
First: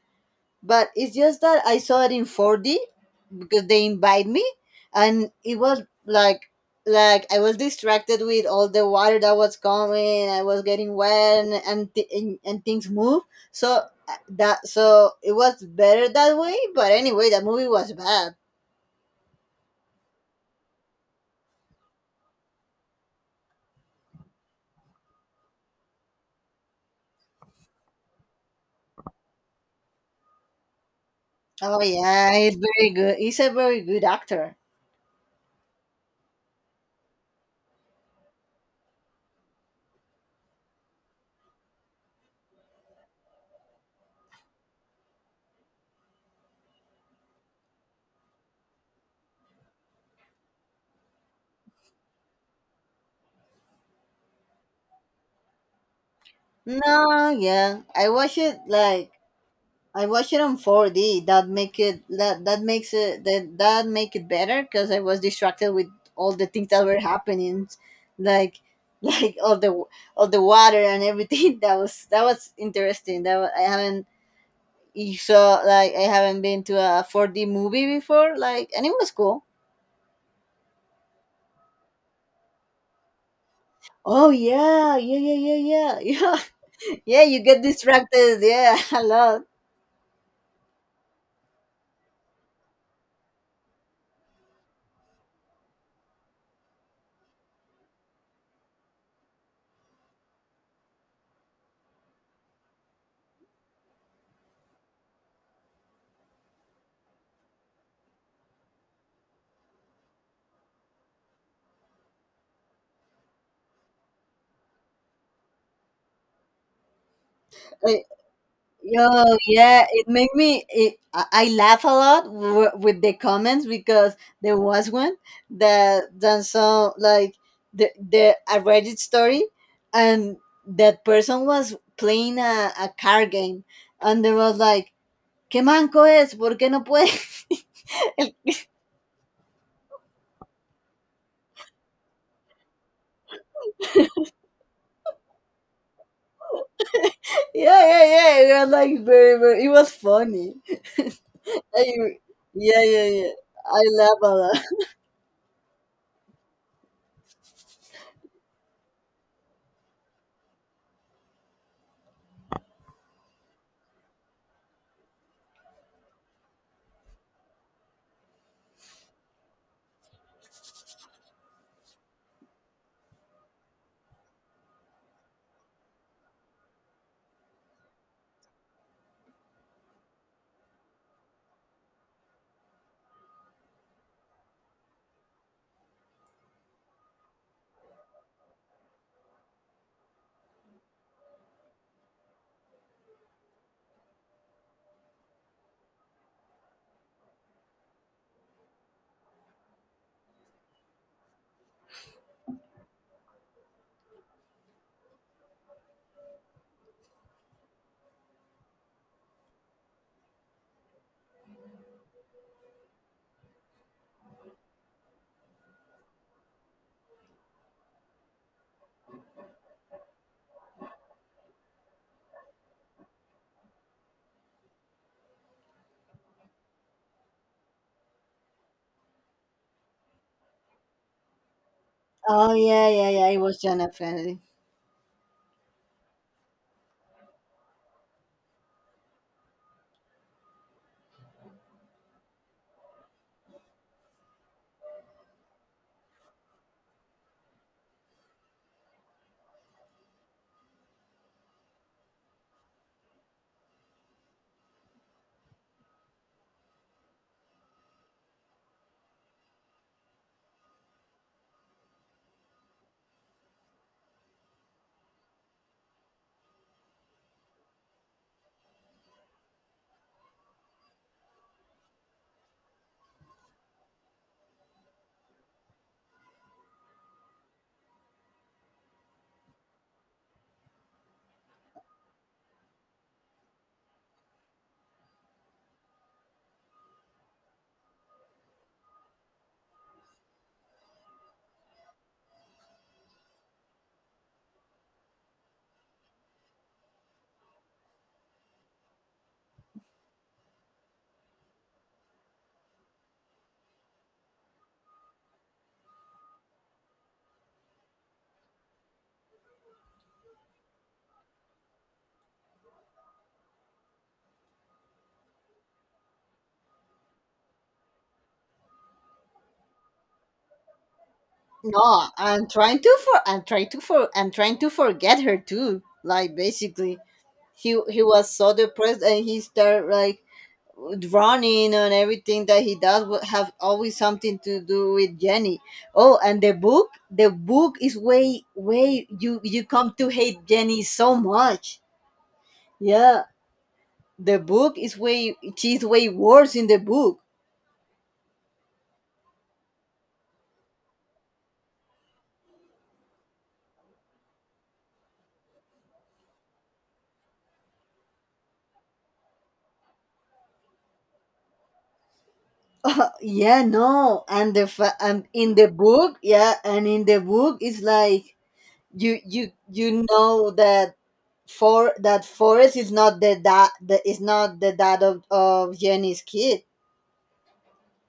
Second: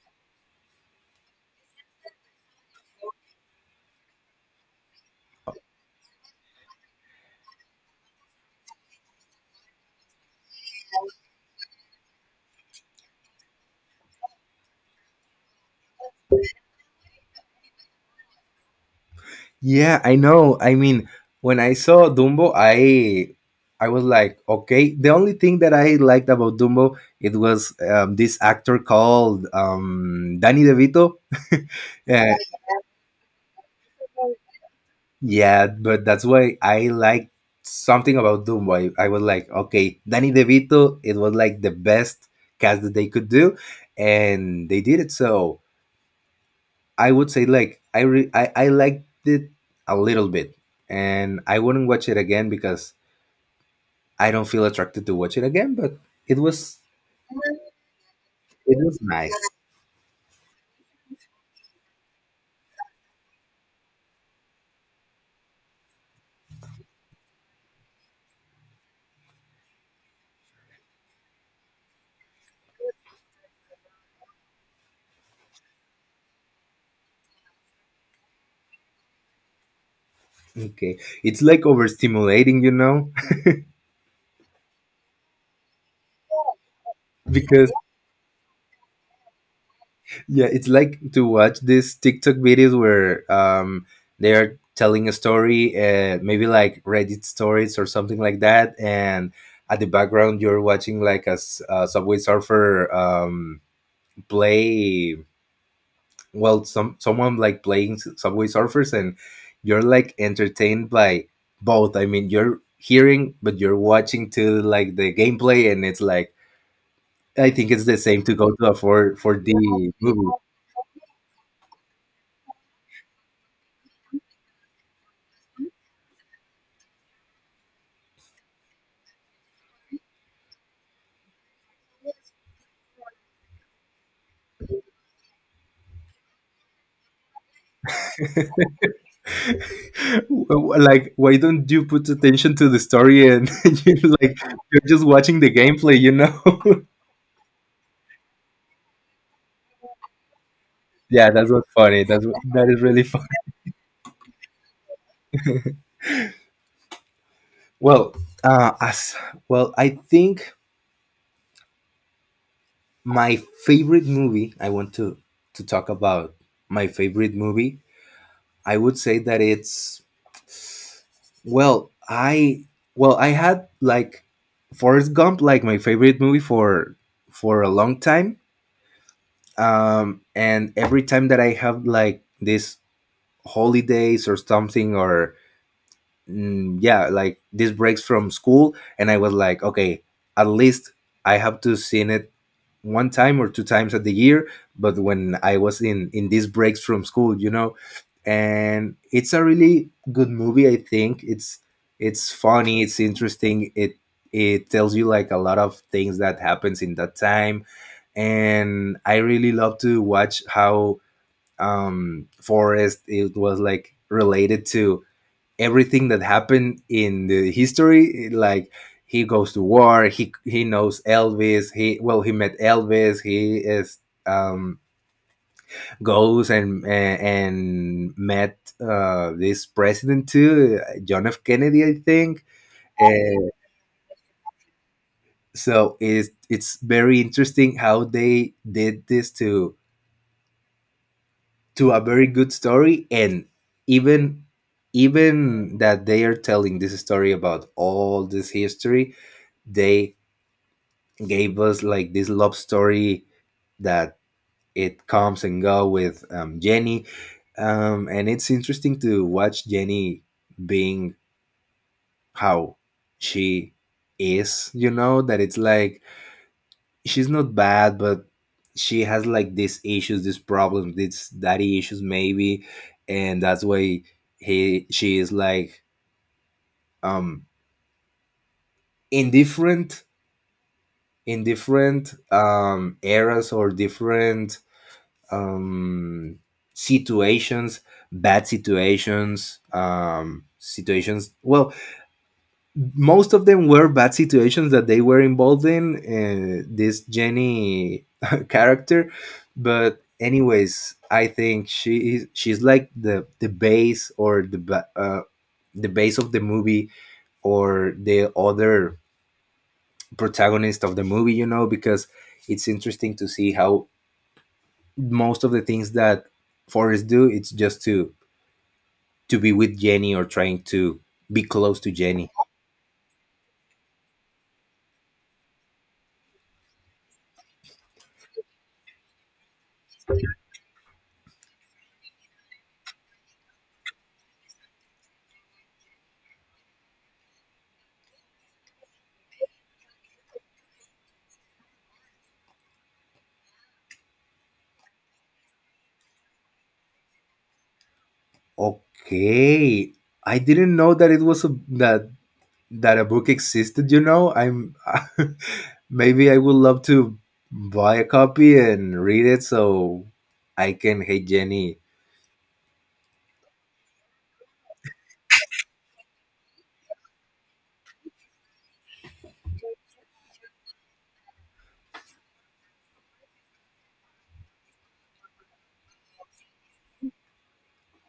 A: but it's just that I saw it in 4D because they invite me, and it was like— like I was distracted with all the water that was coming. I was getting wet, and and things move. So it was better that way. But anyway, that movie was bad.
B: yeah, I know. I mean, when I saw Dumbo, I was like, okay. The only thing that I liked about Dumbo, it was this actor called Danny DeVito.
A: Oh yeah,
B: Yeah,
A: he's very good. He's a very good actor.
B: yeah, but that's why I liked something about Dumbo. I was like, okay, Danny DeVito. It was like the best cast that they could do, and they did it. So I would say, like, I liked it a little bit, and I wouldn't watch it again because I don't feel attracted to watch it again, but it was,
A: No, yeah, I watched it
B: it was
A: like—
B: nice.
A: I watched it on 4D. That make it that that makes it that that make it better because I was distracted with all the things that were happening, like, like all the— all the water and everything. That was— that was interesting. I haven't— you saw, like, I haven't been to a 4D movie before, like, and it was cool.
B: Okay. It's like overstimulating, you know?
A: Oh yeah, yeah, yeah, yeah, yeah, yeah. Yeah, you get
B: because
A: distracted. Yeah, a lot.
B: yeah, it's like to watch these TikTok videos where they are telling a story, maybe like Reddit stories or something like that, and at the background you're watching like a Subway Surfer play. Well, someone like playing subway surfers, and you're like entertained by both. I mean, you're hearing but you're watching to like the gameplay, and it's like I think it's the same to go to a
A: Yo,
B: 4 4D
A: yeah, it made
B: movie.
A: me. It, I laugh a lot with the comments because there was one that done, so like, the a Reddit story, and that person was playing a card game, and they was like, "¿Qué manco es? ¿Por qué no puedes?" yeah,
B: Like, why don't you put attention to the story and you're like you're just watching the gameplay.
A: yeah, yeah. It was like very. It was funny.
B: Yeah, that's what's funny.
A: I-
B: That
A: yeah,
B: is really
A: yeah,
B: fun.
A: yeah. I laugh a lot.
B: well uh as well, I think my favorite movie, I want to talk about my favorite movie. I would say that it's, well, I, well, I had like Forrest Gump like my favorite movie for a long time. And every time that I have like these holidays or something, or yeah, like these breaks from school, and I was like, okay, at least I have to see it one time or two times at the year, but when I was in these breaks from school, you know, and it's a really good movie. I think it's funny, it's interesting. It tells you like a lot of things that happens in that time, and I really love to watch how Forrest it was like related to everything that happened in the history. Like, he goes to war, he knows Elvis, he, well, he met Elvis, he is, um goes and, and met this president too, John F. Kennedy, I think.
A: Oh yeah, yeah, yeah. It
B: uh,
A: was Jenna Friendly.
B: so it's very interesting how they did this to a very good story. And even, even that they are telling this story about all this history, they gave us like this love story that it comes and go with, Jenny. And it's interesting to watch Jenny being, how she is. You know that it's like she's not bad, but she has like these issues, these problems, these daddy issues maybe, and that's why he she is like um indifferent in different eras, or different um, situations, bad situations, situations. Well, most of them were bad situations that they were involved in. This Jenny character, but anyways, I think she's like the base, or the the base of the movie, or the other protagonist of the movie. You know, because it's interesting to see how most of the things that Forrest do, it's just to be with Jenny, or trying to be close to
A: No,
B: Jenny.
A: I'm trying to for I'm trying to for I'm trying to forget her too. Like, basically, he was so depressed and he started like running, and everything that he does would have always something to do with Jenny. Oh, and the book is way— you come to hate Jenny so much. Yeah, the book is way— she's way worse in the book.
B: Okay, I didn't know that it was a that a book existed. You know, I'm maybe I would love to buy a copy and read it so I can hate Jenny.
A: Yeah, no, and and in the book, yeah, and in the book it's like you know that Forrest is not is not the dad of Jenny's kid.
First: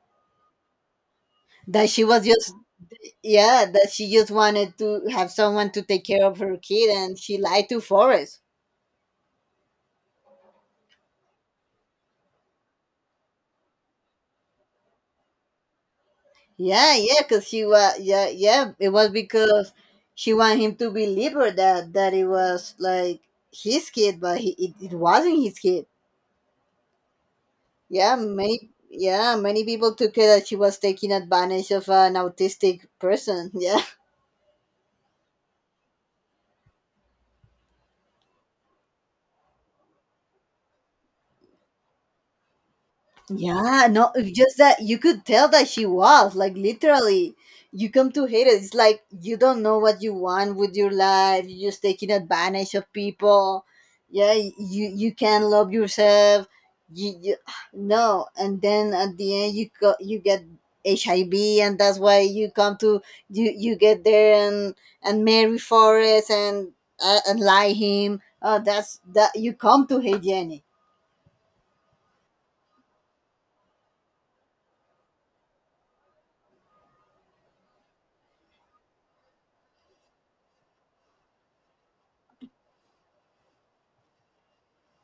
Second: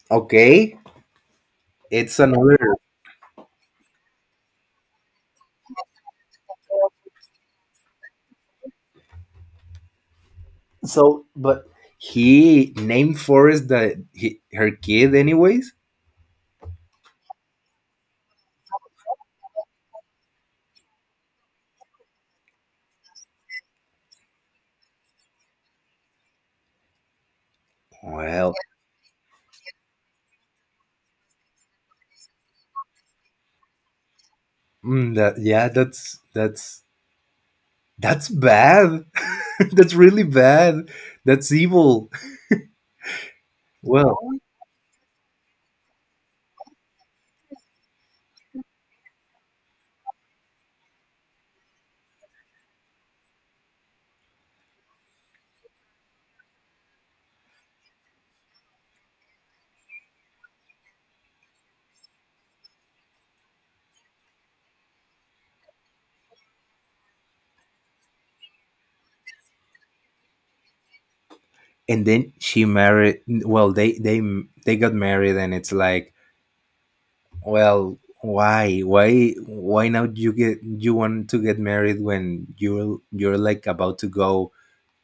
B: Okay,
A: That she
B: it's
A: was just—
B: another.
A: yeah, that she just wanted to have someone to take care of her kid, and she lied to Forrest.
B: So, but he named Forrest that he, her kid, anyways.
A: Yeah, yeah, because she was— yeah, yeah, it was because she wanted him to believe her that— that it was like his kid, but he— it wasn't his kid. Yeah,
B: Well,
A: many— yeah, many people took it that she was taking advantage of an autistic person. Yeah.
B: mm, that yeah, that's bad. That's really bad. That's evil.
A: Yeah, no,
B: Well,
A: it's just that you could tell that she was like, literally— you come to hate it. It's like, you don't know what you want with your life. You're just taking advantage of people. Yeah, you you can't love yourself. You no, and then at the end you go, you get HIV, and that's why you come to— you get there and marry Forrest and lie him. Oh, that's— that you come to hate Jenny.
B: and then she married. Well, they they got married, and it's like, well, why now? You get, you want to get married when you're like about to go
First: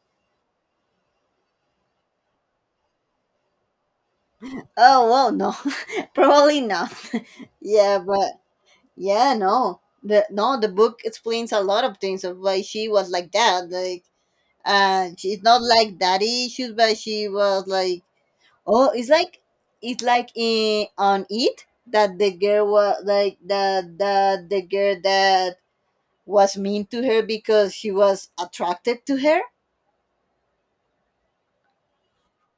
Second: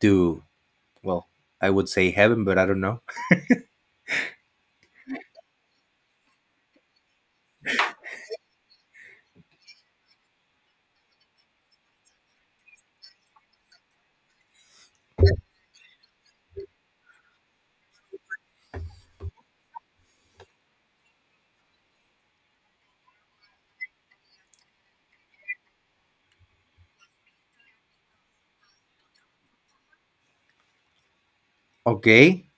B: to, well, I would say heaven, but I don't know.
A: Oh well, no, probably not. Yeah, but yeah, no, the book explains a lot of things of why she was like that. Like, she's not like daddy issues, but she was like, oh, it's like— it's like in on it that the girl was like that— the girl that was mean to her because she was attracted to her.
B: Okay,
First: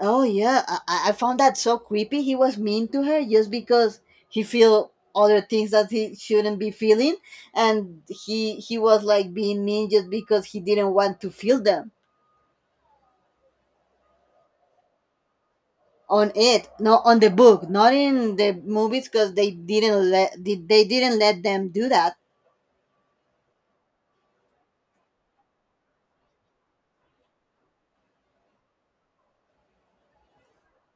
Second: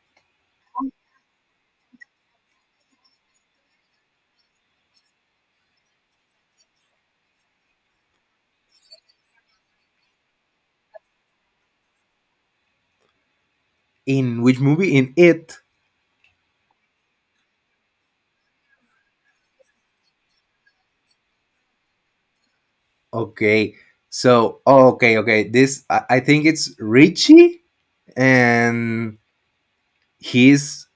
A: Oh yeah, I found that so creepy. He was mean to her just because he feel other things that he shouldn't be feeling, and he was like being mean just because he didn't want to feel them.
B: in which movie? In it.
A: On it, not on the book, not in the movies, because they didn't let them do that.
B: Okay, so, oh, okay, okay. This, I think it's Richie, and he's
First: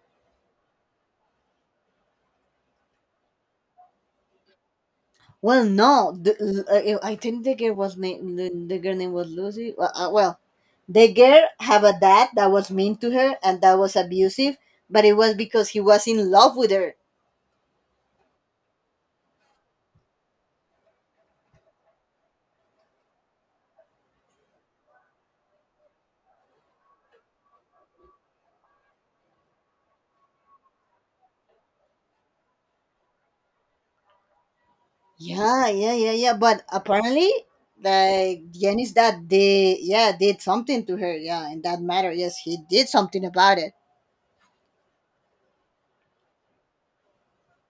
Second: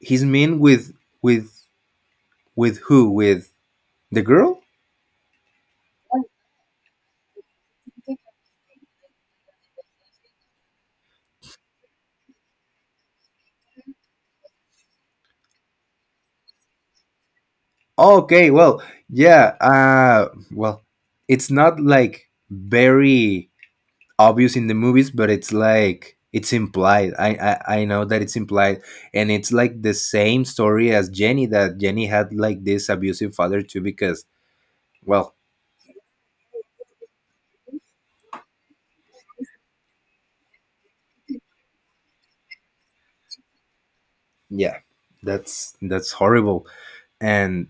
B: He's mean with with who? With the girl?
A: Well, no, I think the girl name was Lucy. Well, well, the girl have a dad that was mean to her and that was abusive, but it was because he was in love with her.
B: Okay, well, yeah. Well, it's not like very obvious in the movies, but it's like it's implied. I know that it's implied, and it's like the same story as Jenny, that Jenny had like this abusive father too. Because, well,
A: Yeah, yeah, yeah, yeah. But apparently, like Jenny's dad, they— yeah, did something to her. Yeah, in that matter, yes, he did something about it.
B: yeah, that's horrible, and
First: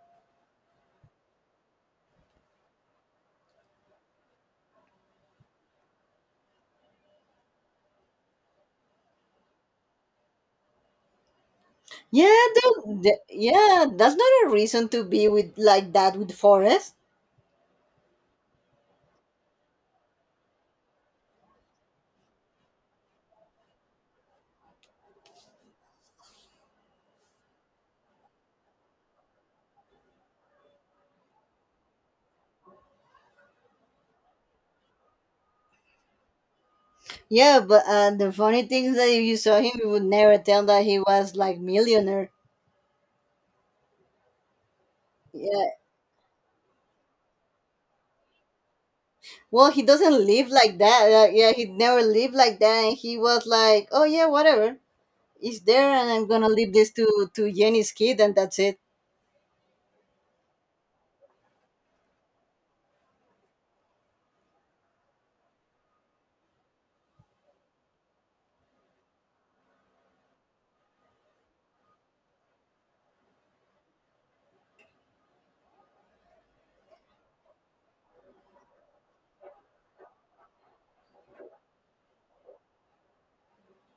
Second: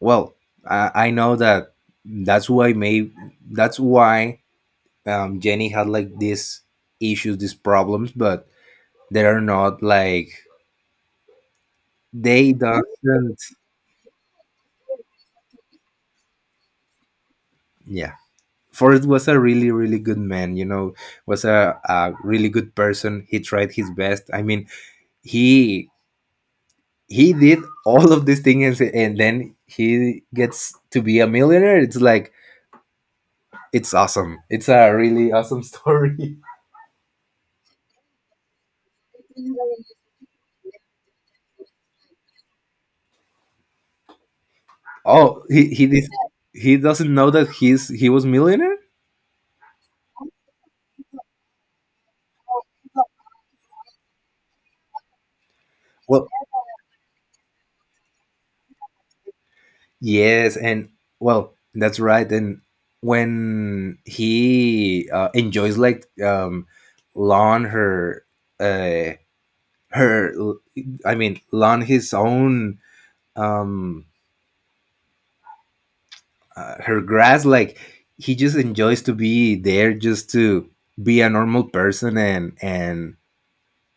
B: well, I know that that's why may that's why, Jenny had like these issues, these problems, but they are not like,
A: Yeah,
B: they doesn't.
A: yeah, that's not a reason to be with like that with Forrest.
B: Yeah, Forrest was a really, really good man. You know, was a really good person. He tried his best. I mean, he he did all of these things, and then he gets to be a millionaire. It's like it's awesome. It's a really awesome story.
A: Yeah, but the funny thing is that if you saw him, you would never tell that he was like millionaire.
B: Oh,
A: Yeah.
B: he did. He doesn't know that he was millionaire.
A: Well, he doesn't live like that. Yeah, he never lived like that. And he was like, oh yeah, whatever. It's there, and I'm
B: Well,
A: gonna leave this to Jenny's kid, and that's it.
B: yes, and well, that's right. And when he enjoys like lawn uh, her, I mean, lawn his own, um, her grass. Like, he just enjoys to be there, just to be a normal person, and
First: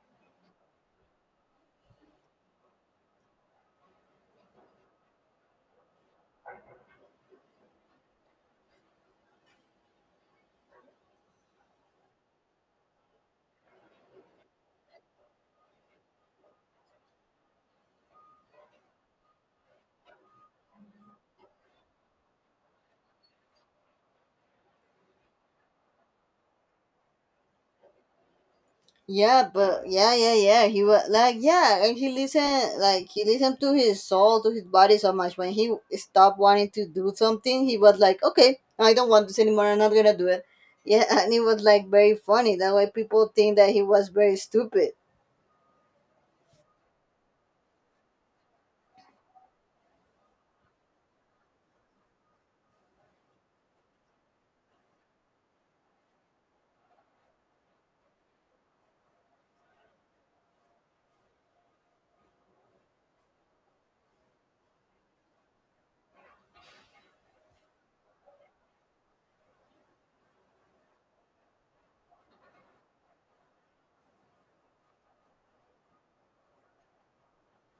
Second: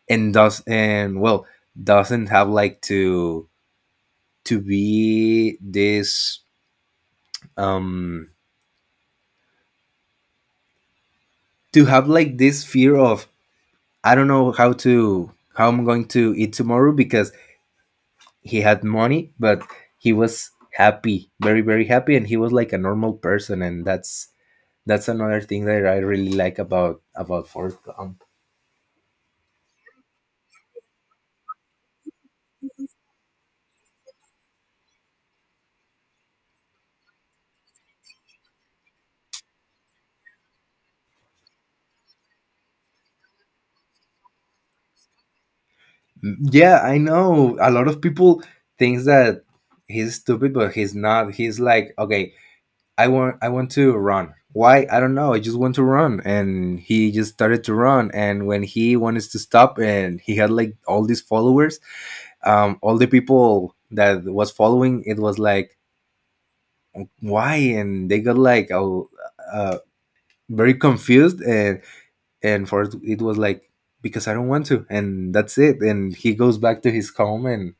B: and does and, well, doesn't have like to be this um to have like this fear of, I don't know how to, how I'm going to eat tomorrow, because he had money, but he was happy, very very happy, and he was like a normal person, and that's another thing that I really like about Forrest Gump.
A: Yeah, but yeah, yeah, yeah. He was like, yeah, and he listened, like he listened to his soul, to his body so much. When he stopped wanting to do something, he was like, okay, I don't want this anymore. I'm not gonna do it. Yeah, and it was like very funny. That way, people think that he was very stupid.
B: Yeah, I know a lot of people thinks that he's stupid, but he's not. He's like, okay, I want to run. Why? I don't know. I just want to run, and he just started to run. And when he wanted to stop, and he had like all these followers, all the people that was following, it was like why, and they got like a, uh, very confused, and for it, it was like, because I don't want to, and that's it, and he goes back to his home,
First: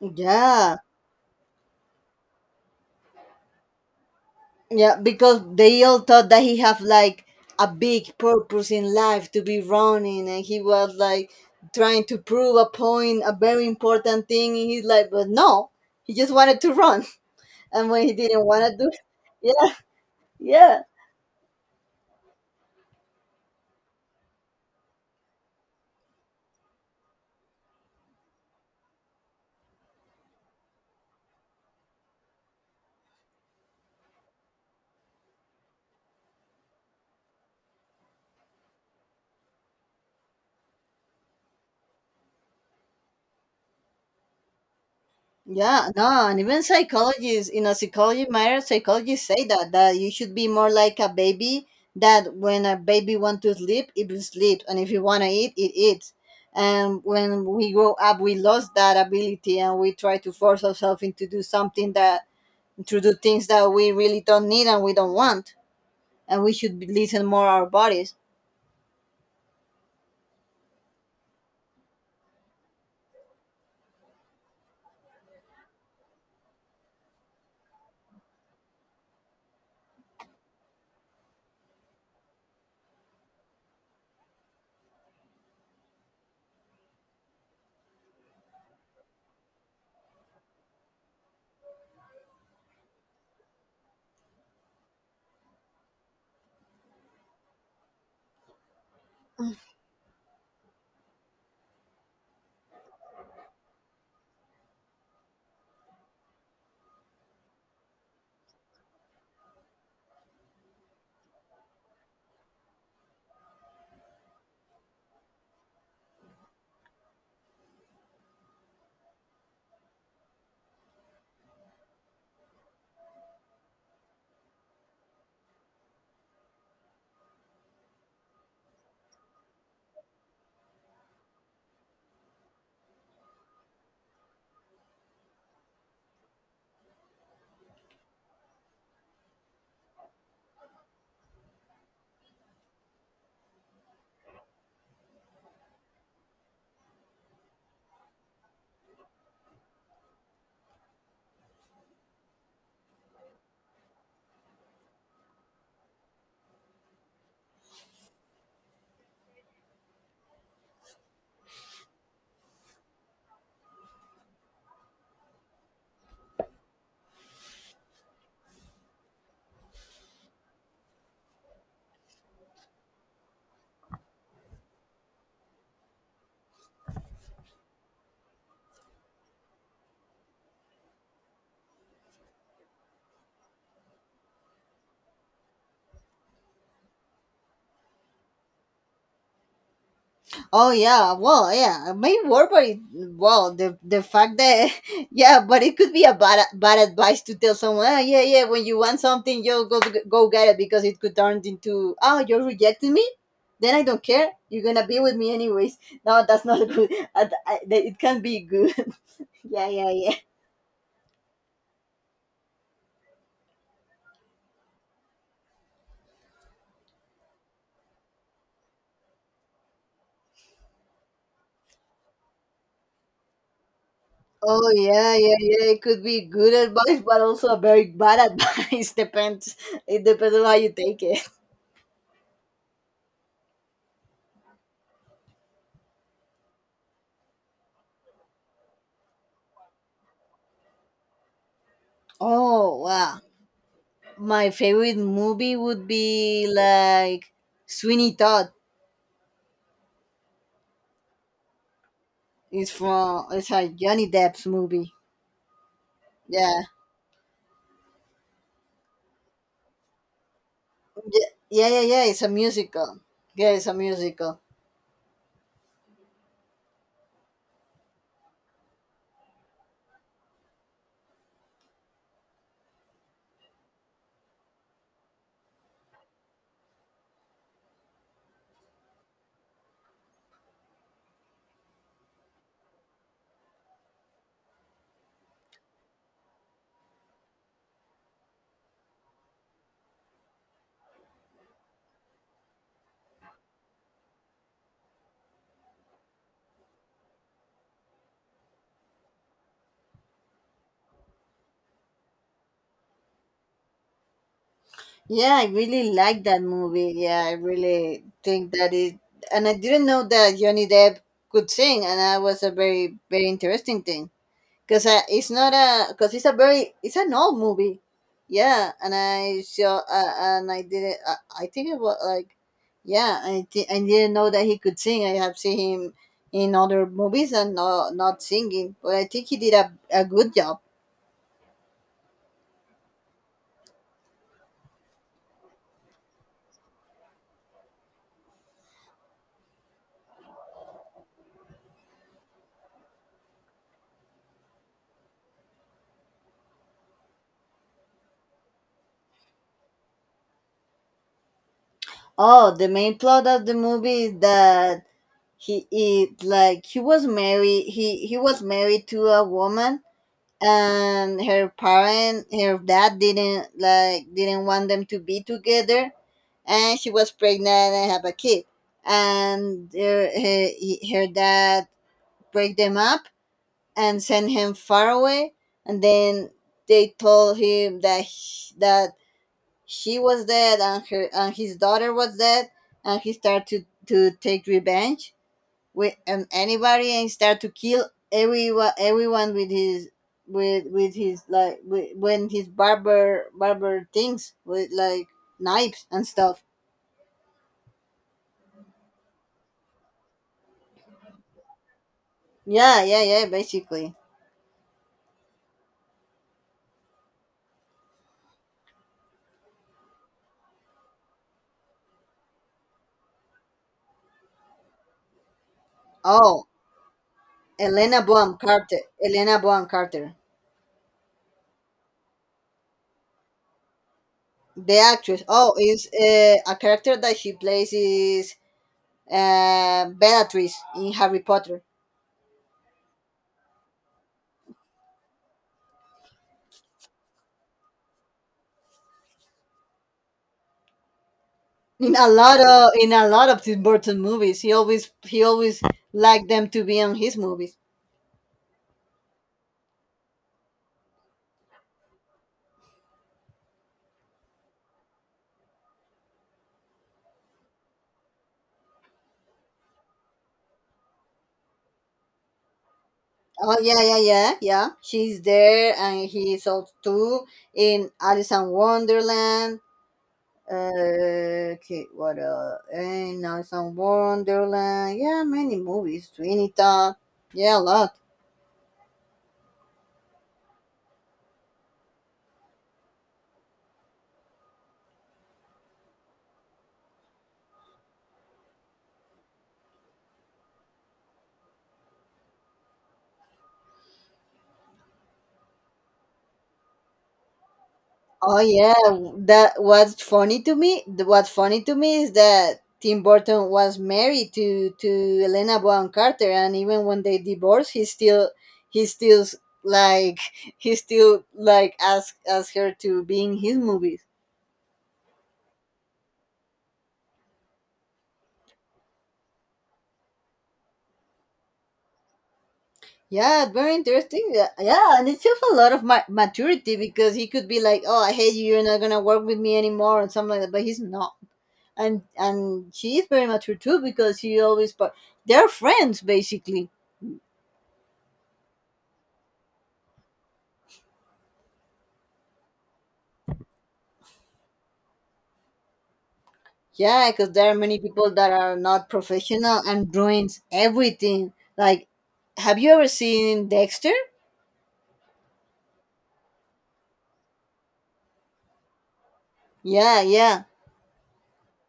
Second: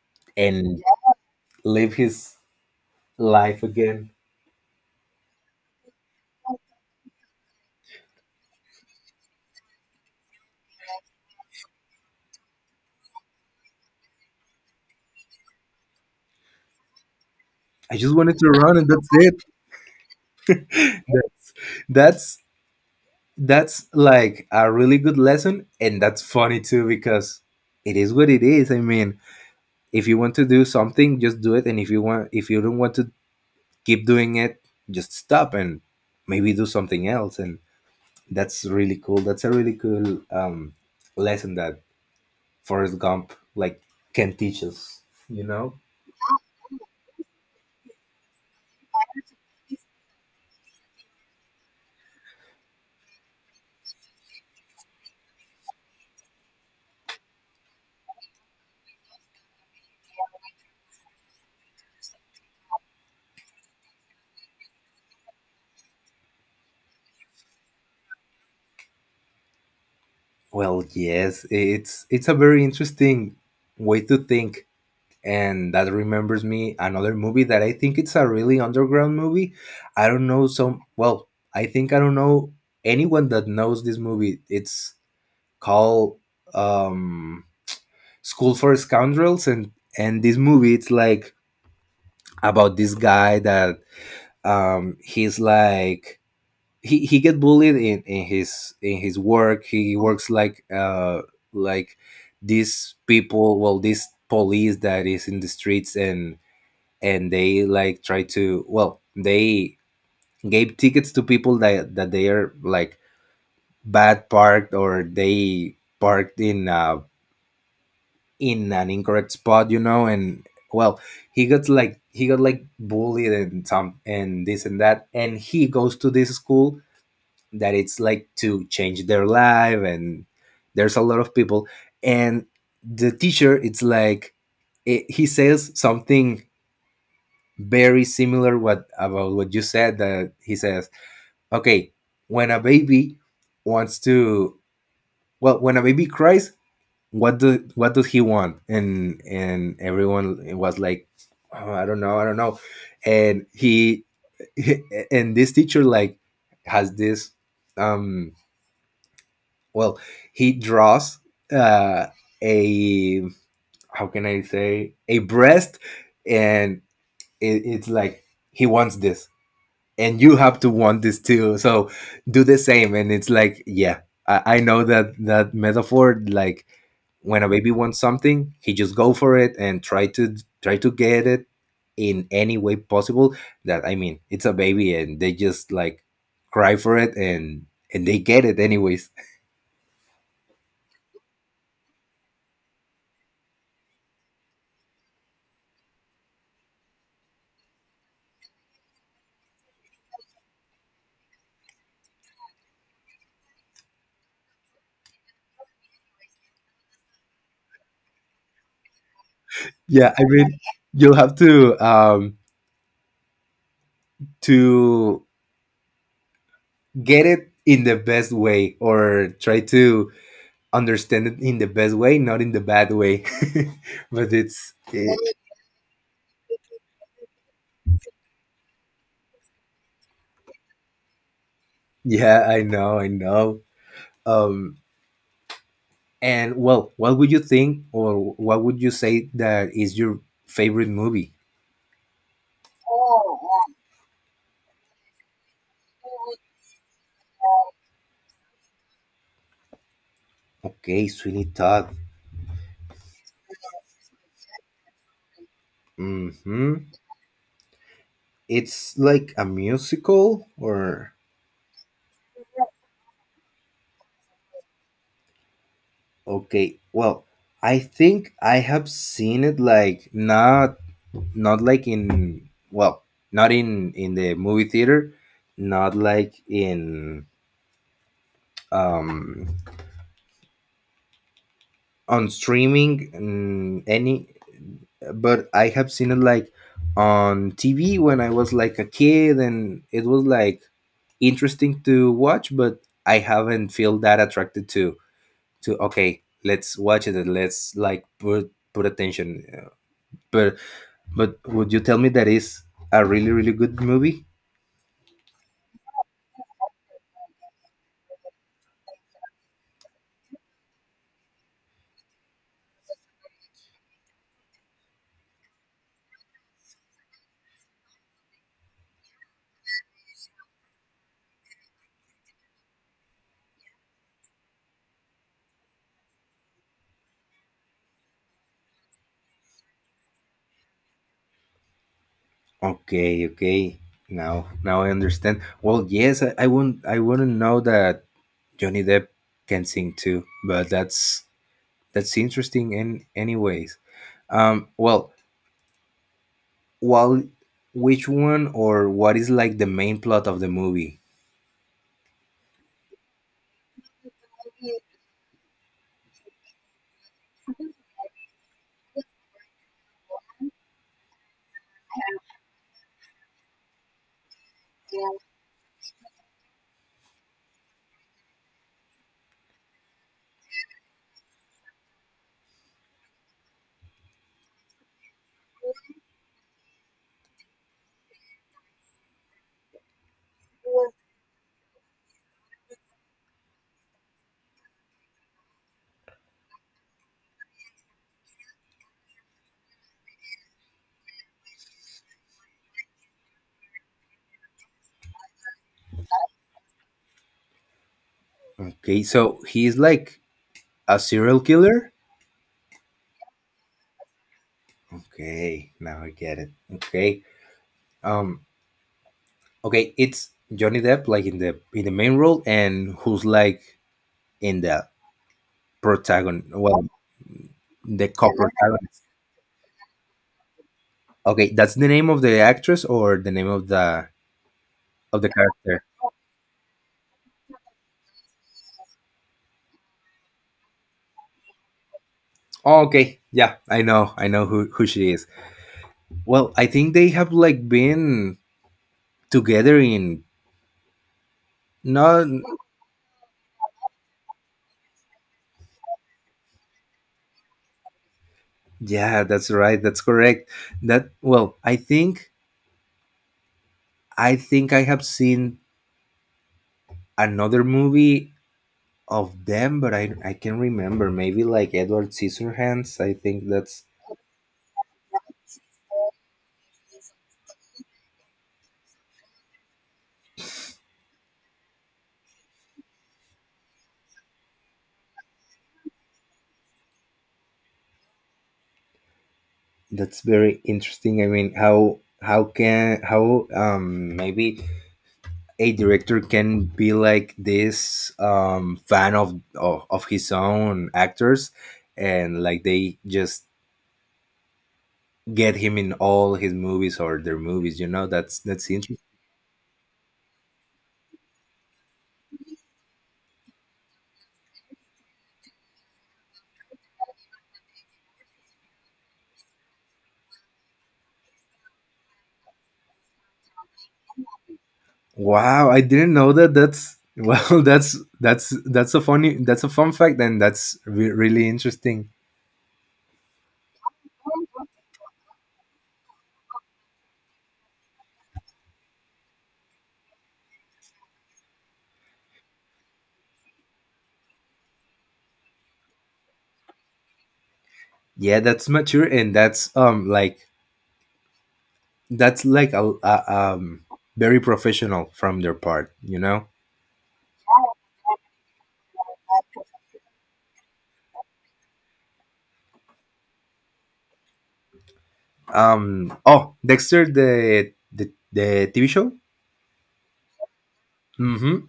A: Yeah,
B: and live his life again.
A: yeah, because they all thought that he have like a big purpose in life to be running, and he was like trying to prove a point, a very important thing in his life. But no, he just wanted to run. And
B: I
A: when he
B: just wanted
A: didn't
B: to
A: want to
B: run, and
A: do—
B: that's it.
A: yeah, yeah,
B: that's that's like a really good lesson, and that's funny too, because it is what it is. I mean, if you want to do something, just do it, and if you want, if you don't want to keep doing it, just stop, and maybe do something else. And that's really cool. That's a really cool lesson that Forrest Gump like can teach us, you know.
A: yeah. No, and even psychologists, in a psychology matter, psychologists say that you should be more like a baby, that when a baby want to sleep, it will sleep, and if you want to eat, it eats. And when we grow up, we lost that ability, and we try to force ourselves into do something that to do things that we really don't need and we don't want, and we should be— listen more our bodies.
B: Well, yes, it's a very interesting way to think, and that remembers me another movie that I think it's a really underground movie. I don't know, some, well, I think I don't know anyone that knows this movie. It's called, um School for Scoundrels, and this movie it's like about this guy that, he's like, he get bullied in his, in his work. He works like these people, well this police that is in the streets, and they like try to, well they gave tickets to people that, that they are like bad parked, or they parked in a, in an incorrect spot, you know, and well, he got like bullied and some and this and that, and he goes to this school that it's like to change their life, and there's a lot of people, and the teacher it's like, it, he says something very similar what about what you said, that he says, okay, when a baby wants to, well, when a baby cries, what do, what does he want? And everyone was like, "Oh, I don't know, I don't know." And he and this teacher like has this um well, he draws uh a, how can I say, a breast, and it, it's like, he wants this, and you have to want this too, so do the same. And it's like, yeah, I know that, that metaphor like, when a baby wants something, he just go for it and try to, try to get it in any way possible. That, I mean, it's a baby, and they just like cry for it, and they get it anyways.
A: Oh yeah, well, yeah, maybe work, but it— well, the fact that yeah, but it could be a bad advice to tell someone. Oh, yeah, yeah, when you want something, you go get it, because it could turn into, oh, you're rejecting me, then I don't care. You're gonna be with me anyways. No, that's not good. It can be good. yeah, yeah,
B: Yeah,
A: yeah.
B: I mean, you'll have to get it in the best way, or try to understand it in the best way, not in the bad way. But
A: Oh
B: it's
A: yeah,
B: it-
A: yeah, yeah. It could be good advice, but also a very bad advice. Depends. It depends on how you take it.
B: yeah, I know, I know. um And well, what would you think, or what would you say that is your favorite movie?
A: Oh wow. My favorite movie would be like Sweeney Todd.
B: Okay, Sweeney Todd.
A: It's a Johnny Depp's movie. Yeah,
B: Mm-hmm. It's like a musical, or,
A: yeah, yeah, yeah. Yeah, it's a musical. Yeah, it's a musical.
B: okay. Well, I think I have seen it like not, not like in, well, not in in the movie theater, not like in um on streaming, any, but I have seen it like on TV when I was like a kid, and it was like interesting to watch, but I haven't feel that attracted to, okay, let's watch it and let's like put attention. But but would you tell me that is a really really good movie?
A: Yeah, I really like that movie. Yeah, I really think that it. And I didn't know that Johnny Depp could sing, and that was a very interesting thing. Because it's not a— because it's a very— it's an old movie. Yeah, and I saw and I didn't I think it was like, yeah, I didn't know that he could sing. I have seen him in other movies and not singing, but I think he did a good job.
B: Okay, okay, now, now I understand. Well, yes, I wouldn't, I wouldn't know that Johnny Depp can sing too, but that's interesting in anyways. Well, while, which one or what is like the main plot of the movie?
A: Oh, the main plot of the movie is that he he was married to a woman, and her dad didn't like— didn't want them to be together, and she was pregnant and have a kid. And her dad break them up and sent him far away. And then they told him that she was dead, and her— and his daughter was dead. And he started to— to take revenge with anybody and start to kill everyone with his— when his barber things with like knives and stuff.
B: Okay, so he's like a serial killer.
A: Yeah, yeah, yeah, basically.
B: Okay, now I get it. Okay, um, okay, it's Johnny Depp like in the, in the main role, and who's like in the protagonist?
A: Oh,
B: Well, the co-protagonist.
A: Elena Bonham Carter.
B: Okay, that's the name of the actress, or the name of the,
A: The
B: of
A: actress.
B: the
A: Oh,
B: character?
A: is a character that she plays is Bellatrix in Harry Potter.
B: Oh, okay, yeah, I know who she is. Well, I think they have like been together in,
A: In a
B: no,
A: lot of— in a lot of Tim Burton movies, he always— he always liked them to be on his movies.
B: yeah, that's right, that's correct. That, well, I think, I think I have seen another movie of them, but I can remember, maybe like Edward Scissorhands. I think
A: Oh yeah,
B: that's
A: yeah, yeah, yeah. She's there, and he's also too in Alice in Wonderland. Okay, what else? And now some War Wonderland. Yeah, many movies. Sweeney Todd. Yeah, a lot.
B: that's very interesting. I mean, how can, how maybe a director can be like this fan of, of his own actors, and like they just get him in all his movies or their movies. You know,
A: Oh
B: that's
A: yeah,
B: interesting.
A: that— what's funny to me— what's funny to me is that Tim Burton was married to Elena Bonham Carter, and even when they divorced, he still— he still like he still like asked her to be in his movies.
B: Wow, I didn't know that. That's, well, that's a funny, that's a fun fact, and that's re- really interesting.
A: Yeah, very interesting. Yeah, yeah, and it shows a lot of maturity because he could be like, "Oh, I hate you. You're not gonna work with me anymore," and something like that. But he's not, and she is very mature too because she always, but they're friends basically.
B: Yeah, that's mature, and that's that's like a very professional from their part.
A: Yeah, because there are many people that are not professional and ruins everything. Like, have you ever seen Dexter?
B: Oh, Dexter, the TV show.
A: Yeah, yeah,
B: Mm-hmm.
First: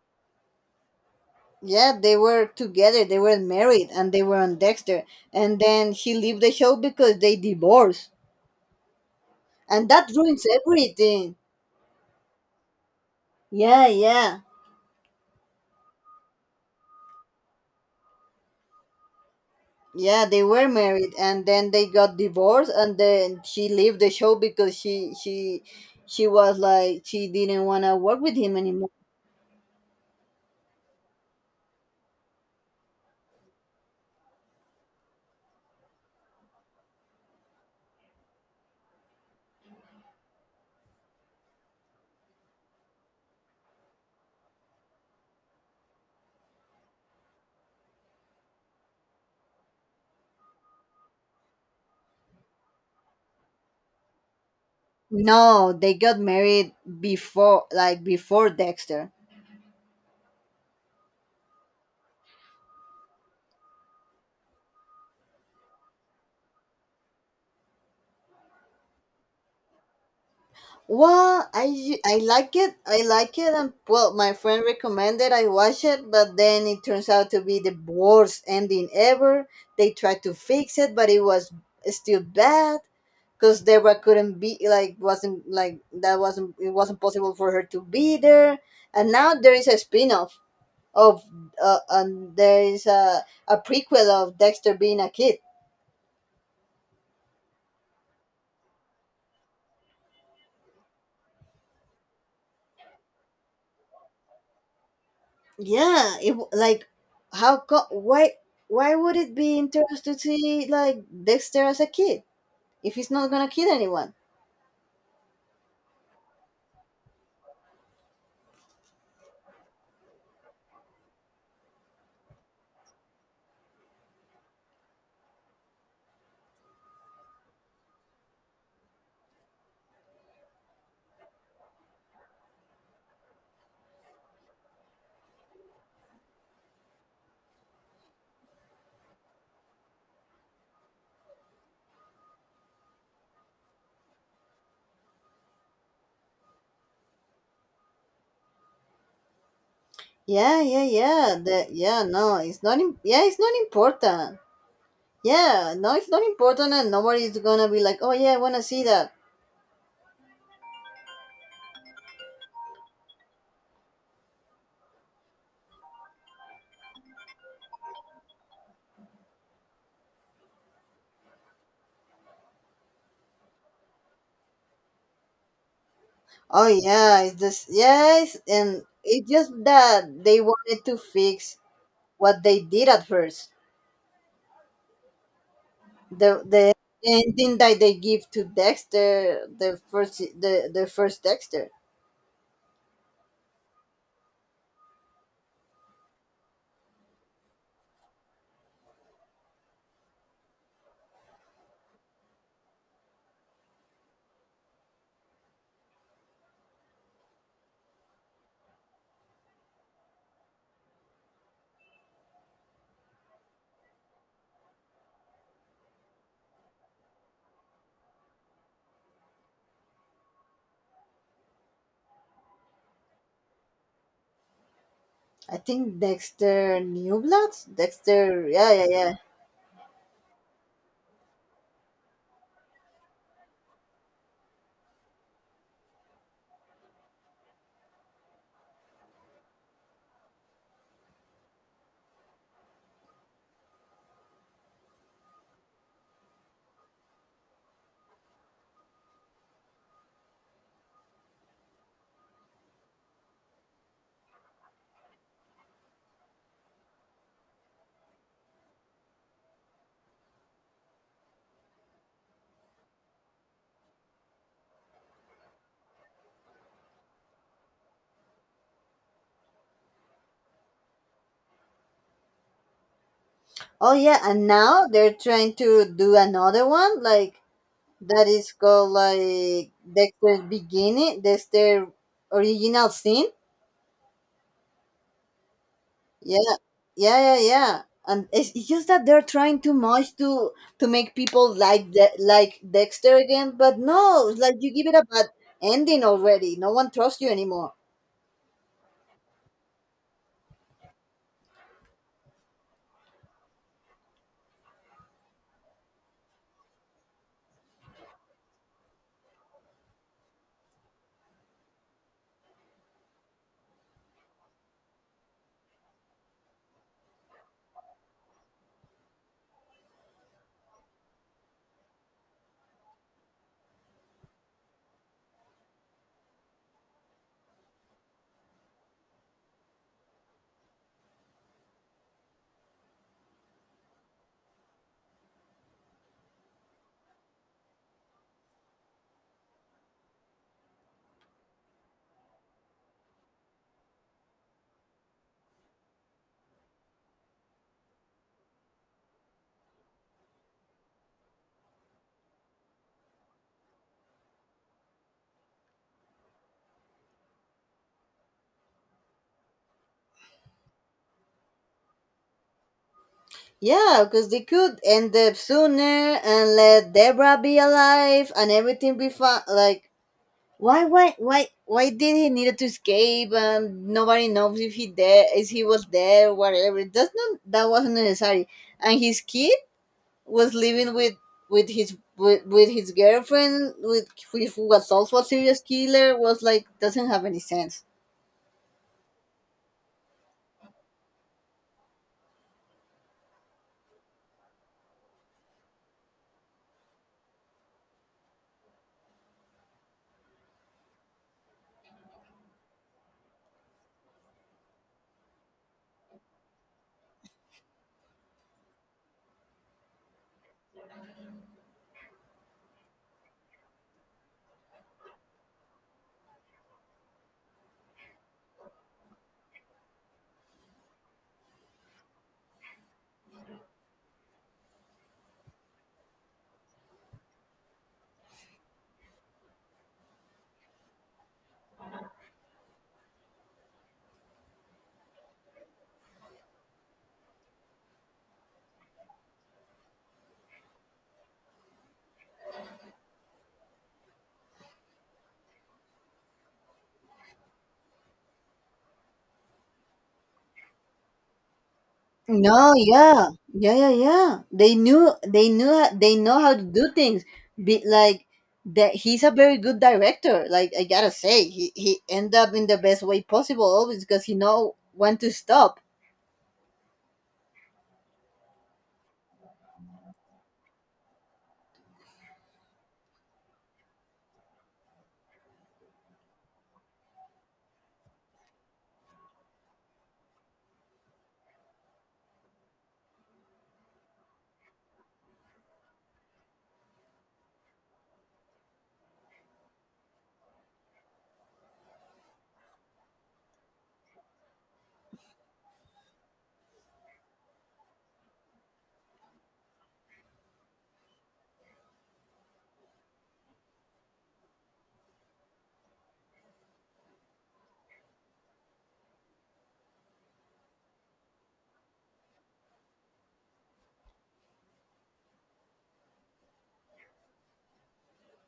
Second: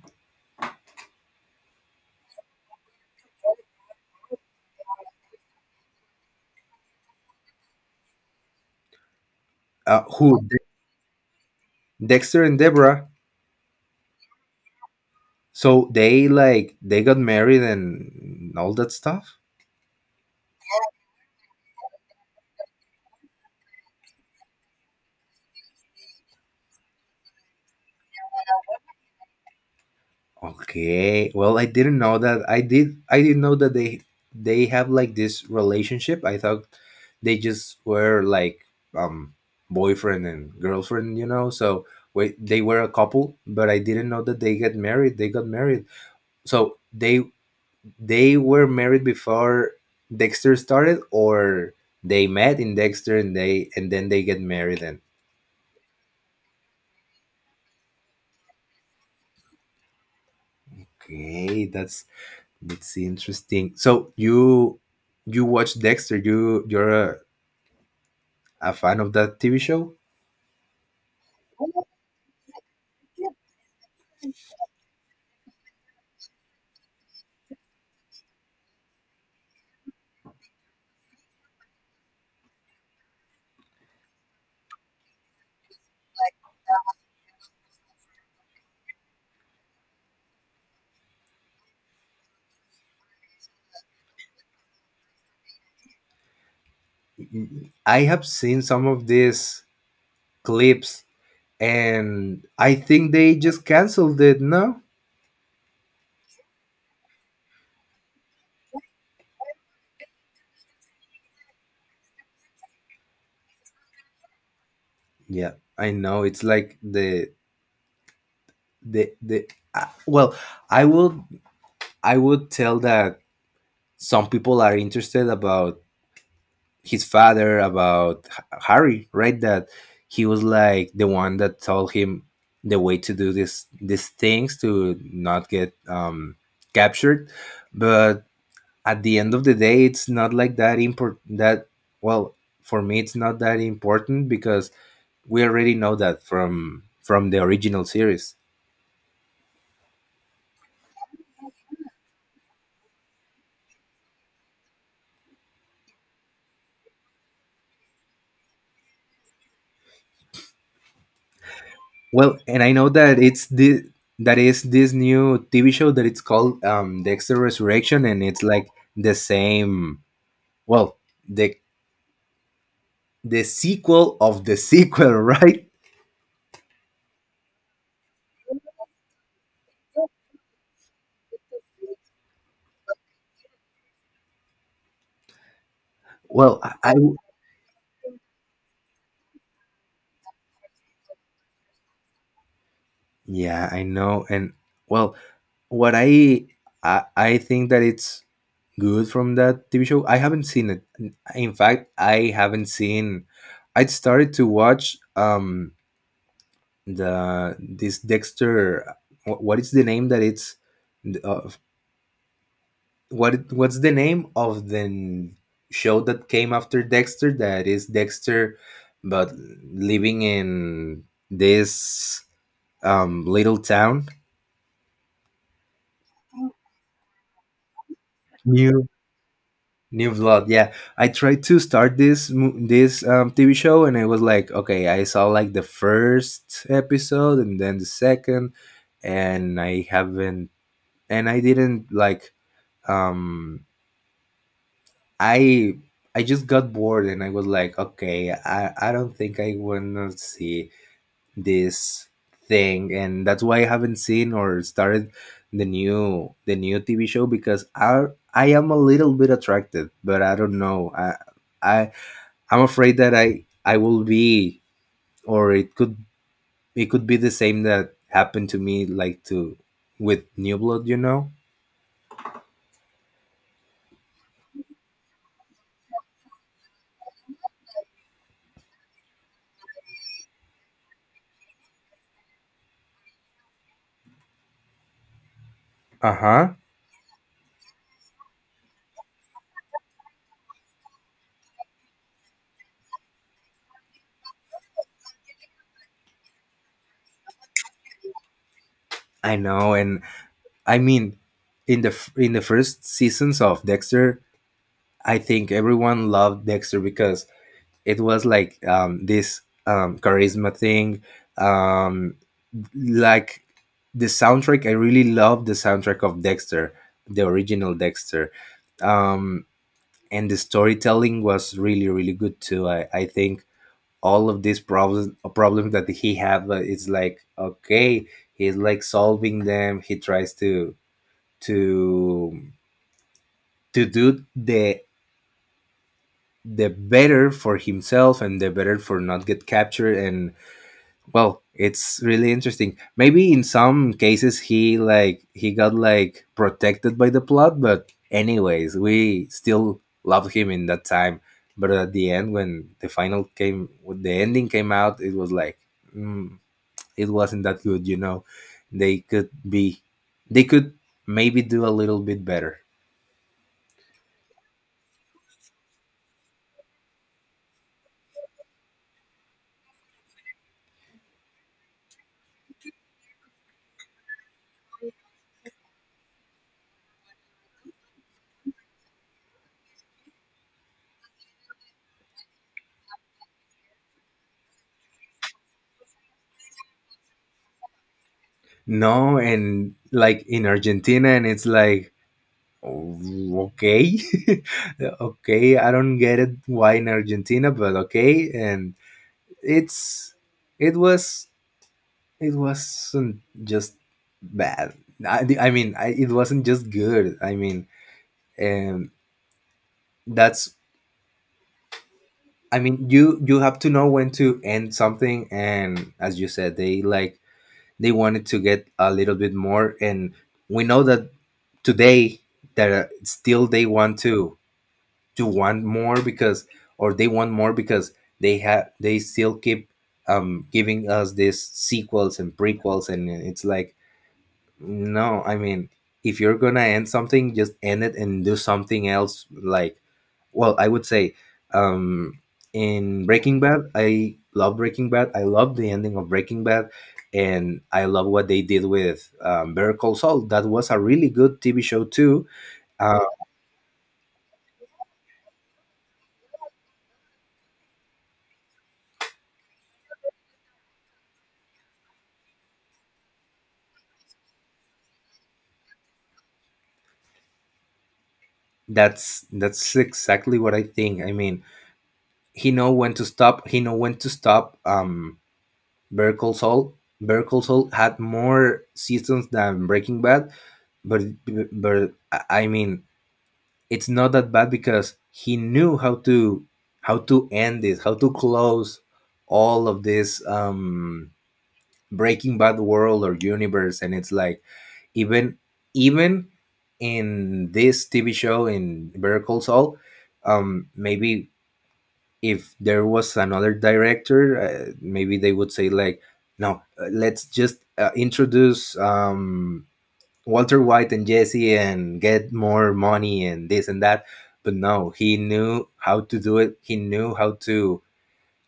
A: yeah. They were together. They were married, and they were on Dexter. And then he left the show because they divorced, and
B: Uh,
A: that
B: who
A: ruins
B: De-
A: everything.
B: Dexter and Deborah?
A: Yeah, yeah,
B: So they they got married and all that stuff.
A: yeah, they were married, and then they got divorced, and then she left the show because she she was like, she didn't want to work with him anymore.
B: Okay, well, I didn't know that. I didn't know that they have like this relationship. I thought they just were like um boyfriend and girlfriend. So wait, they were a couple, but I didn't know that they get married. They got married. So they were married before Dexter started, or they met in Dexter and they and then they get married. And
A: No, they got married before— like before Dexter.
B: okay, that's interesting. So you watch Dexter? You're a fan of that TV show?
A: Well, I like it. I like it, and well, my friend recommended I watch it, but then it turns out to be the worst ending ever. They tried to fix it, but it was still bad because Deborah couldn't be like— wasn't like that— wasn't it wasn't possible for her to be there. And now there is a spin off of and there is a— a prequel of Dexter being a kid.
B: I have seen some of these clips, and I think they just canceled it. No,
A: Yeah, like why— why would it be interesting to see like Dexter as a kid if he's not gonna kill anyone?
B: yeah, I know. It's like the the. Uh, well, I will I would tell that some people are interested about his father, about Harry, right? That he was like the one that told him the way to do this these things to not get captured. But at the end of the day, it's not like that import that well for me it's not that important because we already know that from the original series.
A: Yeah, yeah, yeah. The— yeah, no, it's not. Yeah, it's not important. Yeah, no, it's not important, and nobody's gonna be like, oh yeah, I wanna see that.
B: Well, and I know that it's the that is this new TV show that it's called Dexter Resurrection, and it's like the same Well, the the sequel of the sequel, right?
A: Oh yeah, it's just— yes, and it's just that they wanted to fix what they did at first. The
B: Well,
A: the
B: I I-
A: ending that they give to Dexter, the first— the first Dexter.
B: yeah, I know, and well, what I think that it's good from that TV show. I haven't seen it. In fact, I haven't seen. I started to watch the this Dexter. What is the name that it's uh, what what's the name of the show that came after Dexter, that is Dexter but living in this little town.
A: I think Dexter New Bloods. Dexter, yeah, yeah,
B: New
A: yeah.
B: new Blood, yeah. I tried to start this mo- this TV show, and I was like, okay, I saw like the first episode and then the second, and I haven't and I didn't like um I I just got bored, and I was like, okay, I don't think I wanna see this thing, and that's why I haven't seen or started the new TV show because I am a little bit attracted, but I don't know. I I'm afraid that I will be, or it could, be the same that happened to me like to with New Blood, you know?
A: Oh yeah, and now they're trying to do another one like that is called like Dexter's Beginning, Dexter Original Sin. Yeah,
B: Uh-huh.
A: yeah, yeah, yeah. And it's just that they're trying too much to— to make people like— like Dexter again, but no, it's like, you give it a bad ending already. No one trusts you anymore.
B: I know, and I mean, in the first seasons of Dexter, I think everyone loved Dexter because it was like this charisma thing. Um, like the soundtrack, I really love the soundtrack of Dexter, the original Dexter, um, and the storytelling was really really good too. I think all of these problems problems that he have, it's like, okay, he's like solving them. He tries to do the better for himself, and the better for not get captured. And well, it's really interesting. Maybe in some cases he got like protected by the plot, but anyways, we still loved him in that time. But at the end, when the ending came out, it was like, mm, it wasn't that good, you know? they could be they could maybe do a little bit better.
A: Yeah, because they could end up sooner and let Deborah be alive and everything be fine. Like, why did he needed to escape? And nobody knows if he dead, if he was dead or whatever. That's not— that wasn't necessary. And his kid was living with— with his— with his girlfriend, with who— who was also a serious killer. Was like, doesn't have any sense.
B: No, and like in Argentina, and it's like, "Oh, okay, okay, I don't get it why in Argentina, but okay." And it's it was it wasn't just bad. I mean, it wasn't just good. I mean, and that's I mean, you have to know when to end something, and as you said, they they wanted to get a little bit more. And we know that today that, still, they want to want more because, or they want more because, they have, they still keep giving us these sequels and prequels, and it's like, no, I mean, if you're gonna end something, just end it and do something else. Like, well, I would say, um, in Breaking Bad, I love Breaking Bad. I love the ending of Breaking Bad, and I love what they did with Better Call Saul. That was a really good TV show too.
A: No,
B: Uh,
A: yeah, yeah, yeah, yeah. They know how to do things. Be like that. He's a very good director. Like, I gotta say, he end up in the best way possible always because he know when to stop.
B: that's exactly what I think. I mean, he know when to stop. He know when to stop. Berkeley Berkeley had more seasons than Breaking Bad, but but I mean, it's not that bad because he knew how to end it, how to close all of this, Breaking Bad world or universe. And it's like, even even in this TV show, in Better Call Saul, maybe if there was another director, maybe they would say like, "No, let's just introduce Walter White and Jesse, and get more money and this and that." But no, he knew how to do it. He knew how to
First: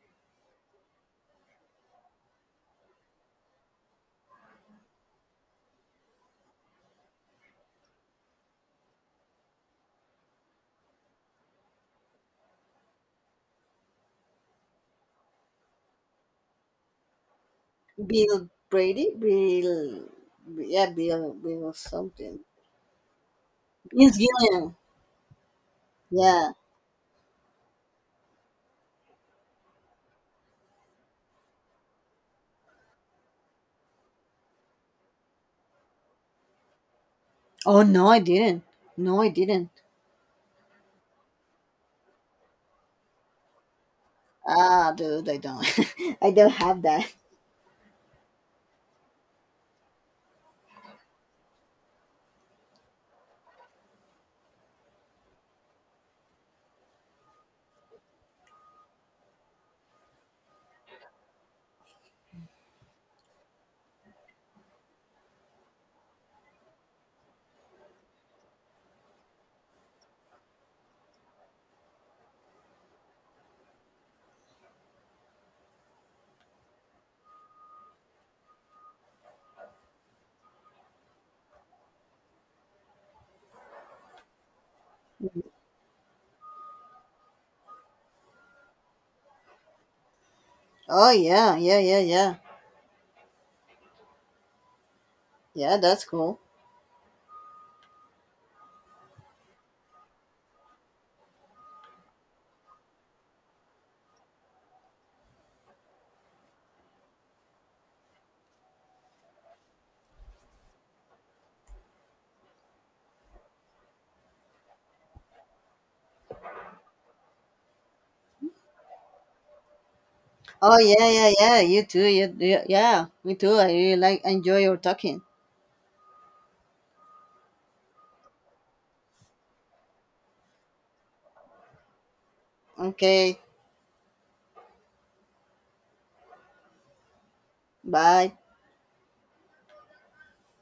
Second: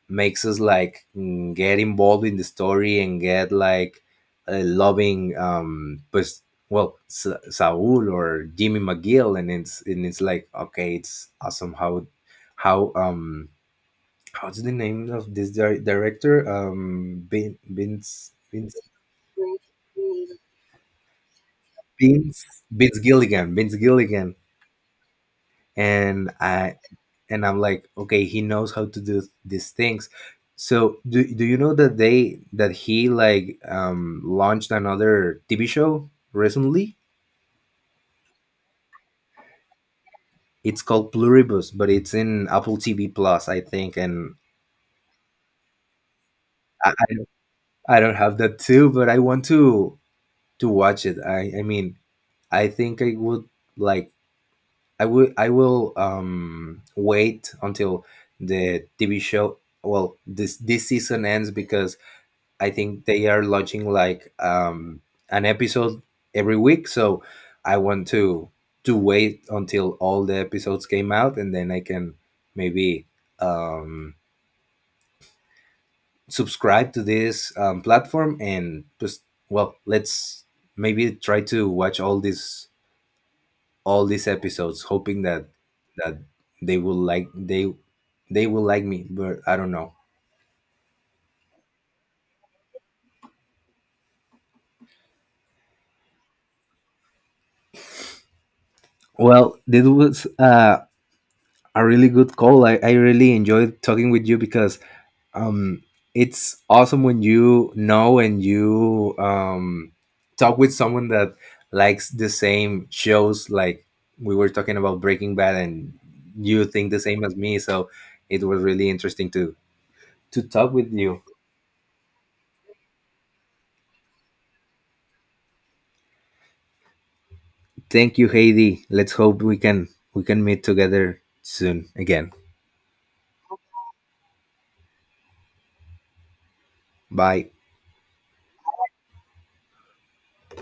B: makes us like, mm, get involved in the story, and get like, loving, pues well, Saul or Jimmy McGill. And it's, like, okay, it's awesome how how um what's the name of this director?
A: Bill Brady, Bill, yeah, Bill something.
B: Vince Vince Gilligan.
A: Vince Gillian,
B: And
A: yeah.
B: I'm like, okay, he knows how to do these things. So do you know that they that he like launched another TV show recently?
A: Oh no, I didn't. No, I didn't.
B: It's called Pluribus, but it's in Apple TV Plus, I think. And
A: Ah, dude, I don't. I don't have
B: I
A: that.
B: I don't have that too, but I want to watch it. I mean, I think I would like, I will wait until the TV show, well, this season ends, because I think they are launching like an episode every week. So I want to wait until all the episodes came out, and then I can maybe um subscribe to this, platform, and just, well, let's maybe try to watch all these episodes, hoping that that they will like, they will like me, but I don't know.
A: Oh yeah, yeah, yeah, yeah, yeah. That's cool.
B: Well, this was a really good call. I really enjoyed talking with you because, um, it's awesome when you know, and you, talk with someone that likes the same shows. Like, we were talking about Breaking Bad, and you think the same as me. So it was really interesting to talk
A: Oh
B: with
A: yeah,
B: you.
A: yeah, yeah. You too. You, yeah. Me too. I really like enjoy your talking.
B: Thank you, Heidi. Let's hope we can meet together soon again.
A: Okay.
B: Bye.
A: Bye.